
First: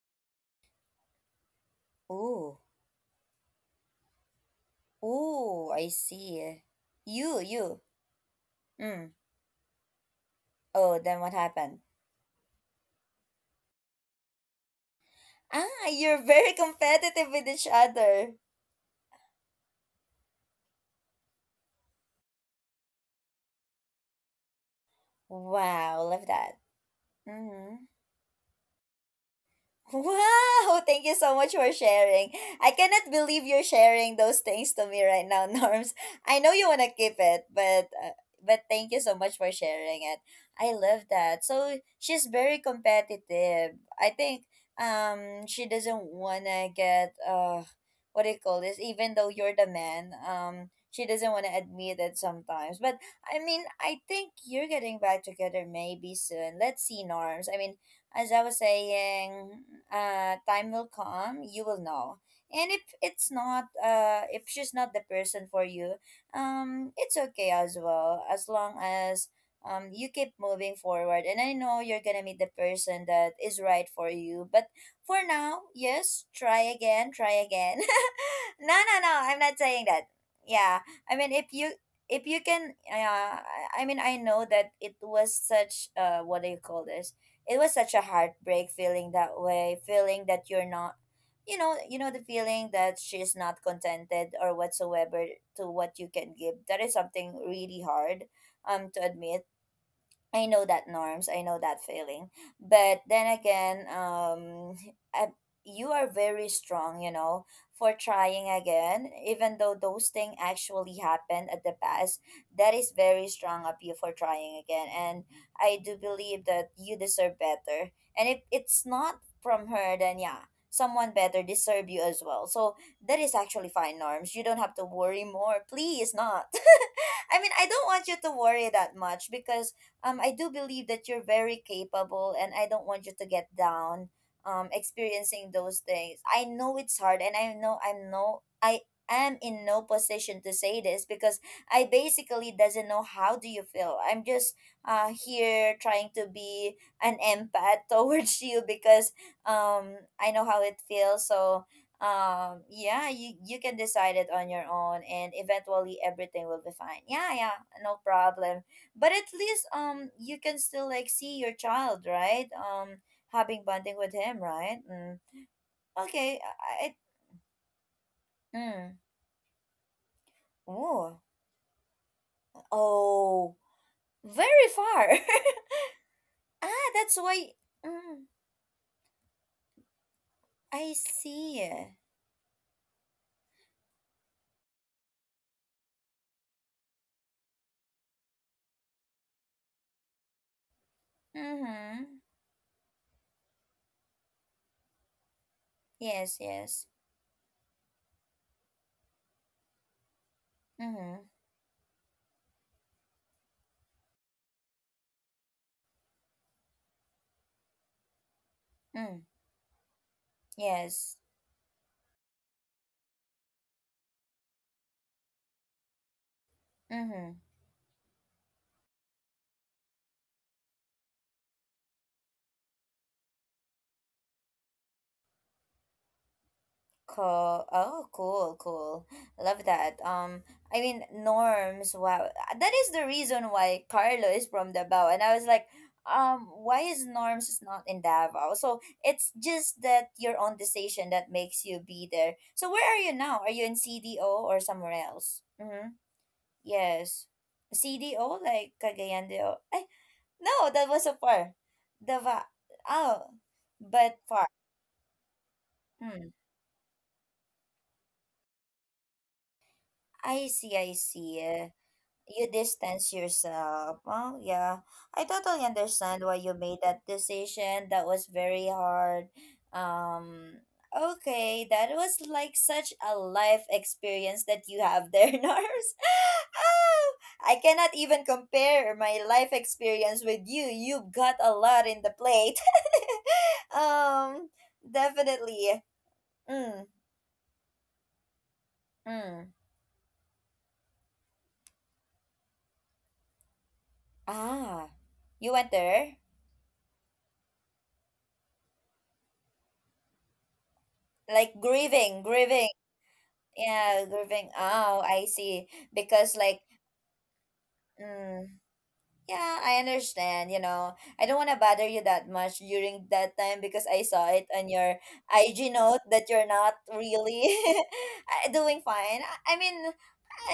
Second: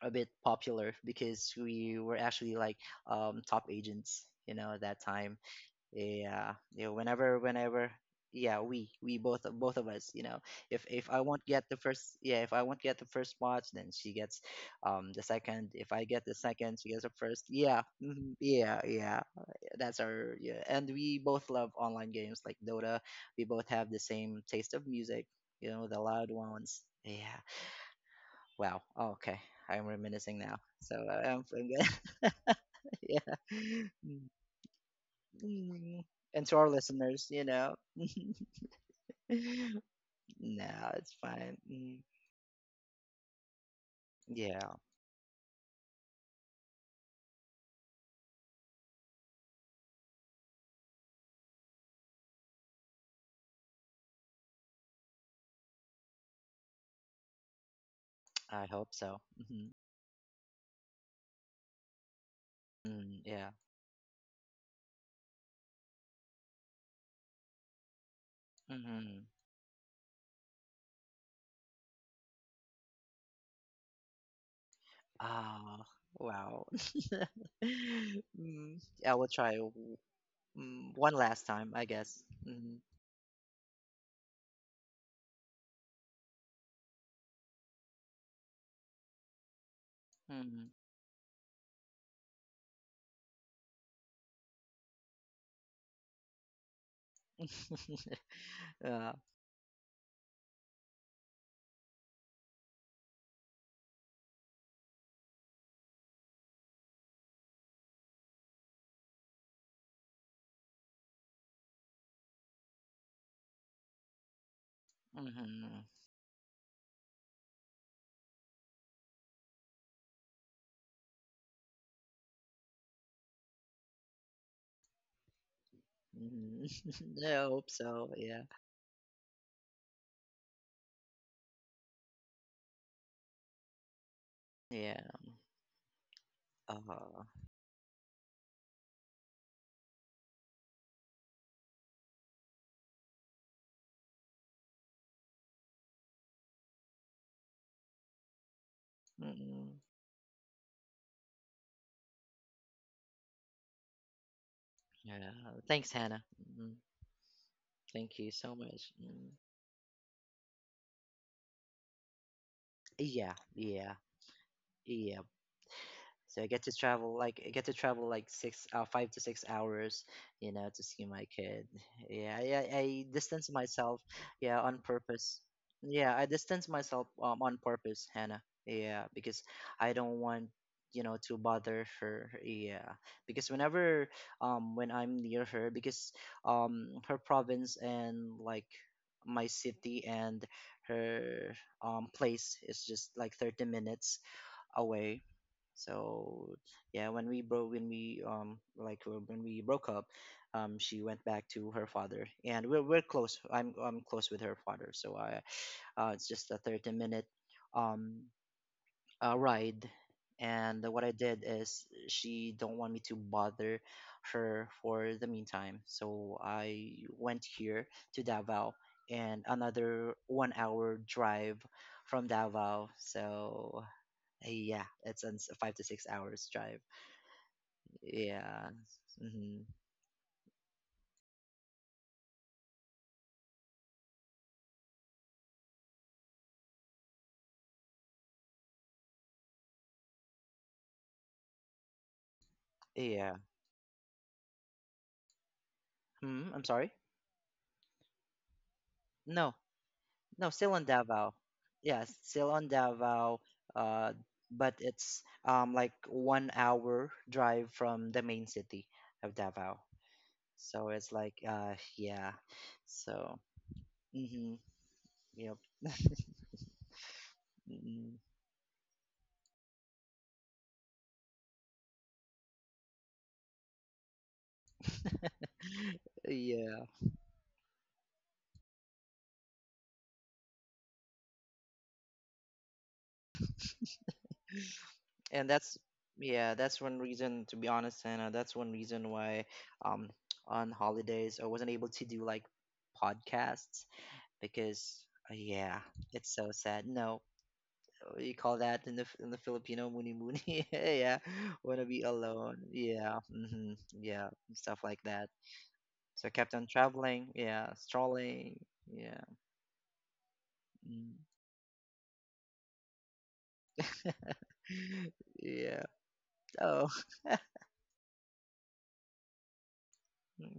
S2: a bit popular because we were actually
S1: Ooh.
S2: like um, top agents, you know, at that time.
S1: Ooh. I
S2: Yeah,
S1: see.
S2: you know,
S1: You.
S2: whenever
S1: You.
S2: whenever, yeah, we
S1: Mm.
S2: we both, both of us, you know, if
S1: Oh,
S2: if
S1: then
S2: i
S1: what
S2: won't get
S1: happened?
S2: the first yeah if I won't get the first watch, then she gets um the second.
S1: Ah,
S2: If I
S1: you're
S2: get the
S1: very
S2: second, she gets the
S1: competitive with
S2: first.
S1: each
S2: Yeah,
S1: other.
S2: mhm, yeah, yeah, that's our, yeah. And we both love online games like Dota. We both have the same taste of music, you know, the
S1: Wow, love
S2: loud
S1: that.
S2: ones. Yeah,
S1: Mm-hmm.
S2: wow, okay, I'm reminiscing now.
S1: Wow,
S2: So
S1: thank you
S2: uh,
S1: so
S2: i'm,
S1: much
S2: I'm
S1: for sharing.
S2: good.
S1: I cannot believe
S2: Yeah.
S1: you're sharing
S2: Mm.
S1: those things to me right now, Norms.
S2: Mm.
S1: I
S2: And
S1: know
S2: to
S1: you
S2: our
S1: want to keep
S2: listeners, you
S1: it,
S2: know.
S1: but
S2: No,
S1: uh, but thank you so much for
S2: it's
S1: sharing it. I love that.
S2: fine.
S1: So
S2: Mm.
S1: she's very competitive. I think
S2: Yeah,
S1: um she doesn't want to get, uh what do you call this? Even though you're the man, um she doesn't want to admit it sometimes. But I mean, I think you're getting back together maybe soon. Let's see, Norms. I mean, as I was
S2: I hope so.
S1: saying,
S2: Hmm.
S1: uh, time will come, you will know. And if
S2: Mm,
S1: it's
S2: yeah.
S1: not, uh, if she's not the person for you, um, it's okay as well, as long
S2: Mm-hmm.
S1: as um you keep moving forward. And I know you're gonna meet the person that is right for you. But for now,
S2: Ah,
S1: yes, try
S2: wow.
S1: again, try again. No,
S2: Mm,
S1: no, no,
S2: I will
S1: I'm
S2: try
S1: not saying
S2: w-
S1: that. Yeah,
S2: mm, one
S1: I mean,
S2: last
S1: if
S2: time,
S1: you,
S2: I guess.
S1: if you can,
S2: Mm-hmm.
S1: uh, I I mean, I know that it was such, uh, what do you call this? It was such a heartbreak feeling that way, feeling that you're not, you know, you know the feeling that she's not contented or whatsoever to what you can give. That is something really
S2: Mm-hmm.
S1: hard, um to
S2: Uh,
S1: admit. I know that, Norms, I know that feeling. But then again, um I, you are very strong, you know, for trying again, even though those things actually happened at the past. That is very strong of you for trying again. And
S2: mm-hmm.
S1: I do believe that you deserve better. And if it's not from her, then yeah, someone better deserve you as well. So that is actually fine, Norms. You don't have to worry more. Please not.
S2: Mm-hmm.
S1: I
S2: I
S1: mean, I
S2: hope
S1: don't want
S2: so.
S1: you to
S2: Yeah.
S1: worry that much because, um, I do believe that you're very capable, and I don't want you to get down, um,
S2: Yeah.
S1: experiencing those things. I know it's hard,
S2: Uh,
S1: and I know I'm no, I am in no position to say this because I basically doesn't know how do you feel. I'm just, uh here trying to be an empath towards you because
S2: mm-mm.
S1: um I know how it feels. So um yeah, you you can decide it on your own, and
S2: Yeah. Thanks,
S1: eventually
S2: Hannah.
S1: everything will be
S2: Mm.
S1: fine. Yeah, yeah. No
S2: Thank you so
S1: problem.
S2: much.
S1: But at
S2: Mm.
S1: least um you can still like see your child, right? Um
S2: Yeah,
S1: having bonding
S2: yeah,
S1: with him, right? Mm.
S2: yeah.
S1: Okay.
S2: So I get to
S1: i
S2: travel like, I get to travel like
S1: I-
S2: six, uh,
S1: mm.
S2: five to six hours, you know, to see
S1: Oh.
S2: my kid. Yeah, I, I I distance
S1: Oh.
S2: myself, yeah,
S1: Very
S2: on
S1: far.
S2: purpose. Yeah, I distance
S1: Ah,
S2: myself,
S1: that's
S2: um,
S1: why.
S2: on purpose,
S1: Mm,
S2: Hannah. Yeah, because I don't want,
S1: I
S2: you know, to
S1: see.
S2: bother her. Yeah, because whenever, um when I'm near her, because um her province and like my city and her
S1: Mm-hmm.
S2: um place is just like thirty minutes away.
S1: Yes,
S2: So
S1: yes.
S2: yeah, when we broke, when we, um like uh, when we broke up, um she
S1: Mm-hmm.
S2: went back to her father, and we're we're close. I'm I'm close with her father, so I, uh it's just a thirty minute um
S1: Mm,
S2: uh, ride. And what I
S1: yes.
S2: did is she don't want me to bother her for the meantime, so I
S1: Mm-hmm.
S2: went here to Davao. And another one hour drive from Davao. So, eh, yeah, it's a five to six hours drive.
S1: Cool. Oh, cool,
S2: Yeah.
S1: cool.
S2: Hmm.
S1: Love that. Um, I mean, Norms. Wow, that is the reason why Carlo is from Davao, and I was like, um, why is norms is not in Davao? So it's just that your own decision that makes you be there. So where are you
S2: Yeah.
S1: now? Are you in C D O or somewhere else? Mm-hmm.
S2: Hmm. I'm sorry.
S1: Yes, C D O like Cagayan de
S2: No,
S1: O. Eh,
S2: no,
S1: no,
S2: still on
S1: that was so
S2: Davao.
S1: far.
S2: Yeah,
S1: Davao.
S2: still on
S1: Oh,
S2: Davao. Uh,
S1: but far.
S2: but it's um like
S1: Hmm.
S2: one hour drive from the main city of Davao.
S1: I see.
S2: So
S1: I
S2: it's like,
S1: see.
S2: uh, yeah.
S1: You distance
S2: So,
S1: yourself. Oh,
S2: mm-hmm.
S1: yeah. I
S2: Yep.
S1: totally understand why you made that decision. That
S2: Mm.
S1: was very hard. Um, okay, that was like such a life experience that you have there, Nars.
S2: Yeah.
S1: Oh, I cannot even compare my life experience with you. You've got a lot in the plate. um,
S2: And that's,
S1: definitely.
S2: yeah, that's
S1: Mm,
S2: one reason, to be honest, Anna. That's one reason why
S1: mm.
S2: um on holidays I wasn't able to do like podcasts
S1: Ah,
S2: because, uh,
S1: you went
S2: yeah,
S1: there?
S2: it's so sad, no, uh, you call that in the, in the Filipino, muni muni. Yeah,
S1: Like
S2: wanna be
S1: grieving,
S2: alone.
S1: grieving.
S2: Yeah. Hmm.
S1: Yeah,
S2: Yeah.
S1: grooving.
S2: Stuff like
S1: Oh,
S2: that.
S1: I see.
S2: So I
S1: Because
S2: kept
S1: like,
S2: on traveling, yeah,
S1: mm,
S2: strolling. Yeah.
S1: yeah, I understand, you know.
S2: Mm.
S1: I don't want to bother you that much during that time because I saw it on your I G
S2: Yeah.
S1: note that you're not
S2: Oh.
S1: really uh, doing fine. I I mean,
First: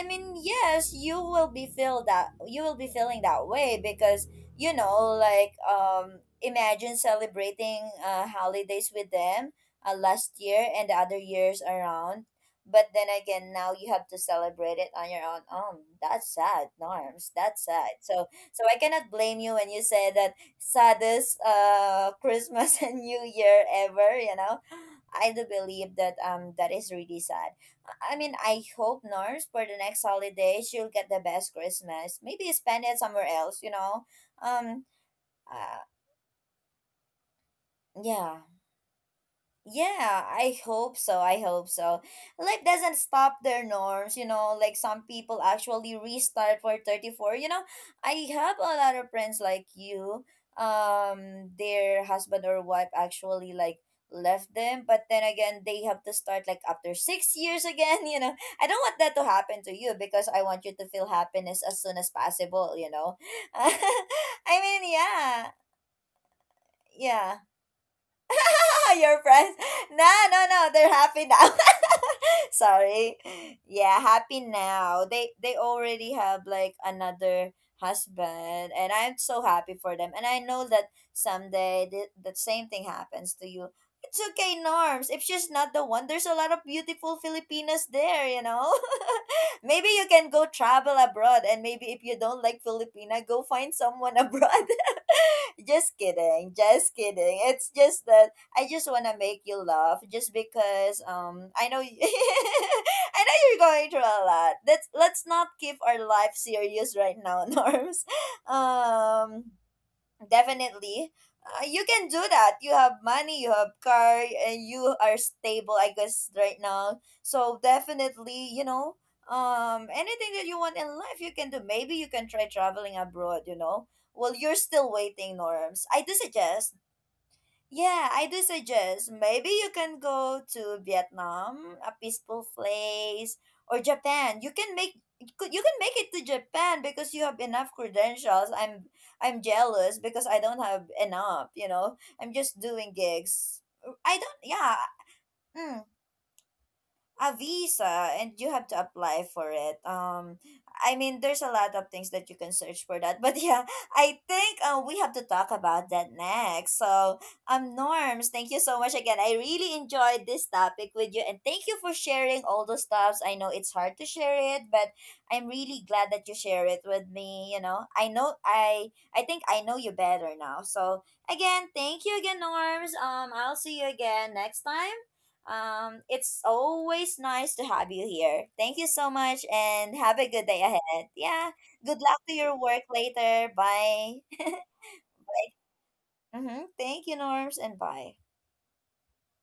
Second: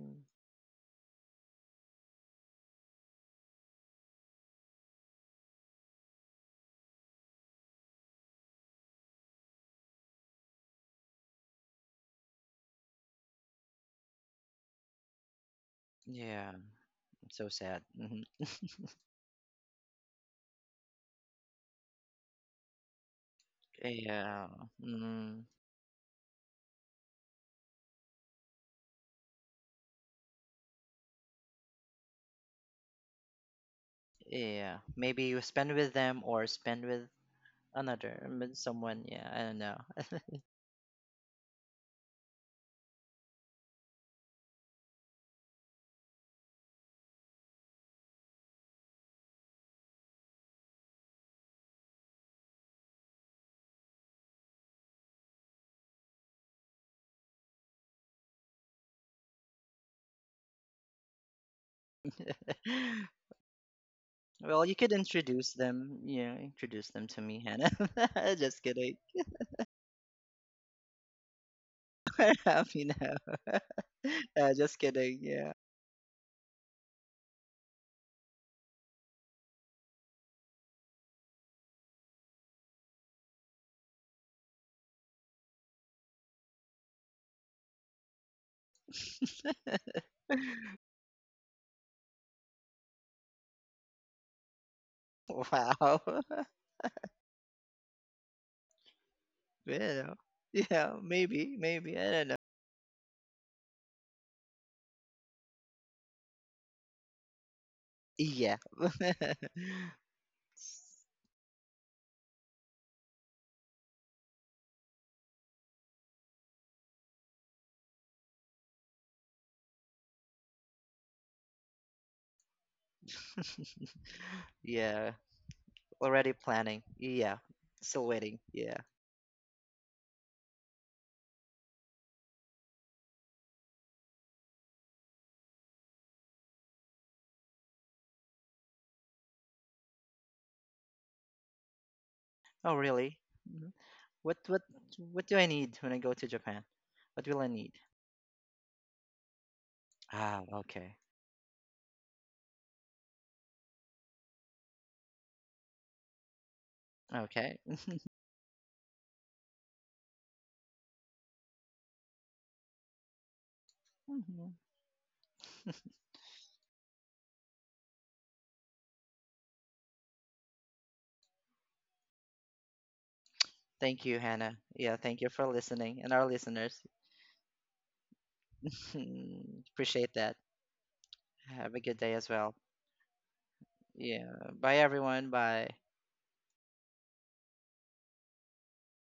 S1: I mean, yes, you will be feel that you will be feeling that way because you know, like um, imagine celebrating uh, holidays with them uh, last year and the other years around. But then again, now you have to celebrate it on your own. Um, that's
S2: yeah.
S1: sad, Norms.
S2: So
S1: That's
S2: sad.
S1: sad. So,
S2: Hmm.
S1: so I cannot blame you when you say that saddest uh Christmas and New Year ever. You
S2: Yeah.
S1: know, I
S2: Mm.
S1: do believe that um that is really sad. I mean, I hope Norms for the next holiday she'll get the best Christmas. Maybe spend it somewhere else, you know.
S2: Yeah,
S1: Um.
S2: maybe you spend
S1: Uh,
S2: with them or spend with another, I
S1: yeah.
S2: mean, someone. Yeah, I don't know.
S1: Yeah, I hope so. I hope so. Life doesn't stop their norms, you know, like some people actually restart for thirty-four. You know, I have a lot of friends like you. Um, their husband or wife actually like left them, but then again, they have to start like after six years again, you know. I don't want that to happen to you because I want you to feel happiness as soon as possible, you know. I
S2: Well, you
S1: mean,
S2: could
S1: yeah.
S2: introduce them. Yeah, introduce them to
S1: Yeah.
S2: me, Hannah. Just kidding.
S1: Your friends. No, no, no. They're happy now.
S2: We're happy
S1: Sorry.
S2: now?
S1: Yeah, happy
S2: Uh, just
S1: now.
S2: kidding.
S1: They they
S2: Yeah.
S1: already have like another husband, and I'm so happy for them. And I know that someday the, the same thing happens to you. It's okay, Norms. If she's not the one, there's a lot of beautiful Filipinas there, you know? Maybe you can go travel abroad, and maybe if you don't like Filipina, go find someone abroad. Just
S2: Wow.
S1: kidding, just kidding. It's just the I just want to make you laugh
S2: Yeah.
S1: just
S2: Yeah,
S1: because um
S2: maybe,
S1: I know y-
S2: maybe. I don't know.
S1: I know you're going through a lot. Let's let's not keep our life serious right now, Norms.
S2: Yeah.
S1: Um definitely. Uh, you can do that. You have money, you have car, and you are stable I guess right now. So definitely, you know, um anything that you want in life you can do. Maybe you can try traveling abroad, you know. Well, you're still
S2: Yeah.
S1: waiting, Norms. I do
S2: Already
S1: suggest
S2: planning. Yeah.
S1: yeah,
S2: Still
S1: I
S2: waiting.
S1: do
S2: Yeah.
S1: suggest maybe you can go to Vietnam, a peaceful place, or Japan. You can make you could- you can make it to Japan because you have enough credentials. I'm I'm jealous because I don't have enough, you know. I'm just
S2: Oh,
S1: doing
S2: really?
S1: gigs.
S2: Mhm.
S1: I don't
S2: What what
S1: yeah.
S2: what do I need
S1: mm,
S2: when I go to Japan? What
S1: a
S2: will I need?
S1: visa and you have to apply for it. um
S2: Ah,
S1: I
S2: okay.
S1: mean, there's a lot of things that you can search for that, but yeah, I think uh, we have to talk about that next. So
S2: Okay.
S1: um Norms, thank you so much again. I really enjoyed this topic with you, and thank you for sharing all those stuffs. I know it's hard to share
S2: Mhm.
S1: it, but I'm really glad that you share it with me, you know. I know i i think I know you better now. So again, thank you again, Norms. um I'll see you
S2: Thank you,
S1: again
S2: Hannah.
S1: next
S2: Yeah,
S1: time.
S2: thank you for
S1: Um,
S2: listening and our
S1: it's
S2: listeners.
S1: always nice to have you here. Thank you so much and
S2: Appreciate
S1: have a
S2: that.
S1: good day ahead. Yeah.
S2: Have a
S1: Good
S2: good
S1: luck
S2: day as
S1: to
S2: well.
S1: your work later. Bye.
S2: Yeah. Bye everyone. Bye.
S1: Mm-hmm. Thank you, Norms, and bye.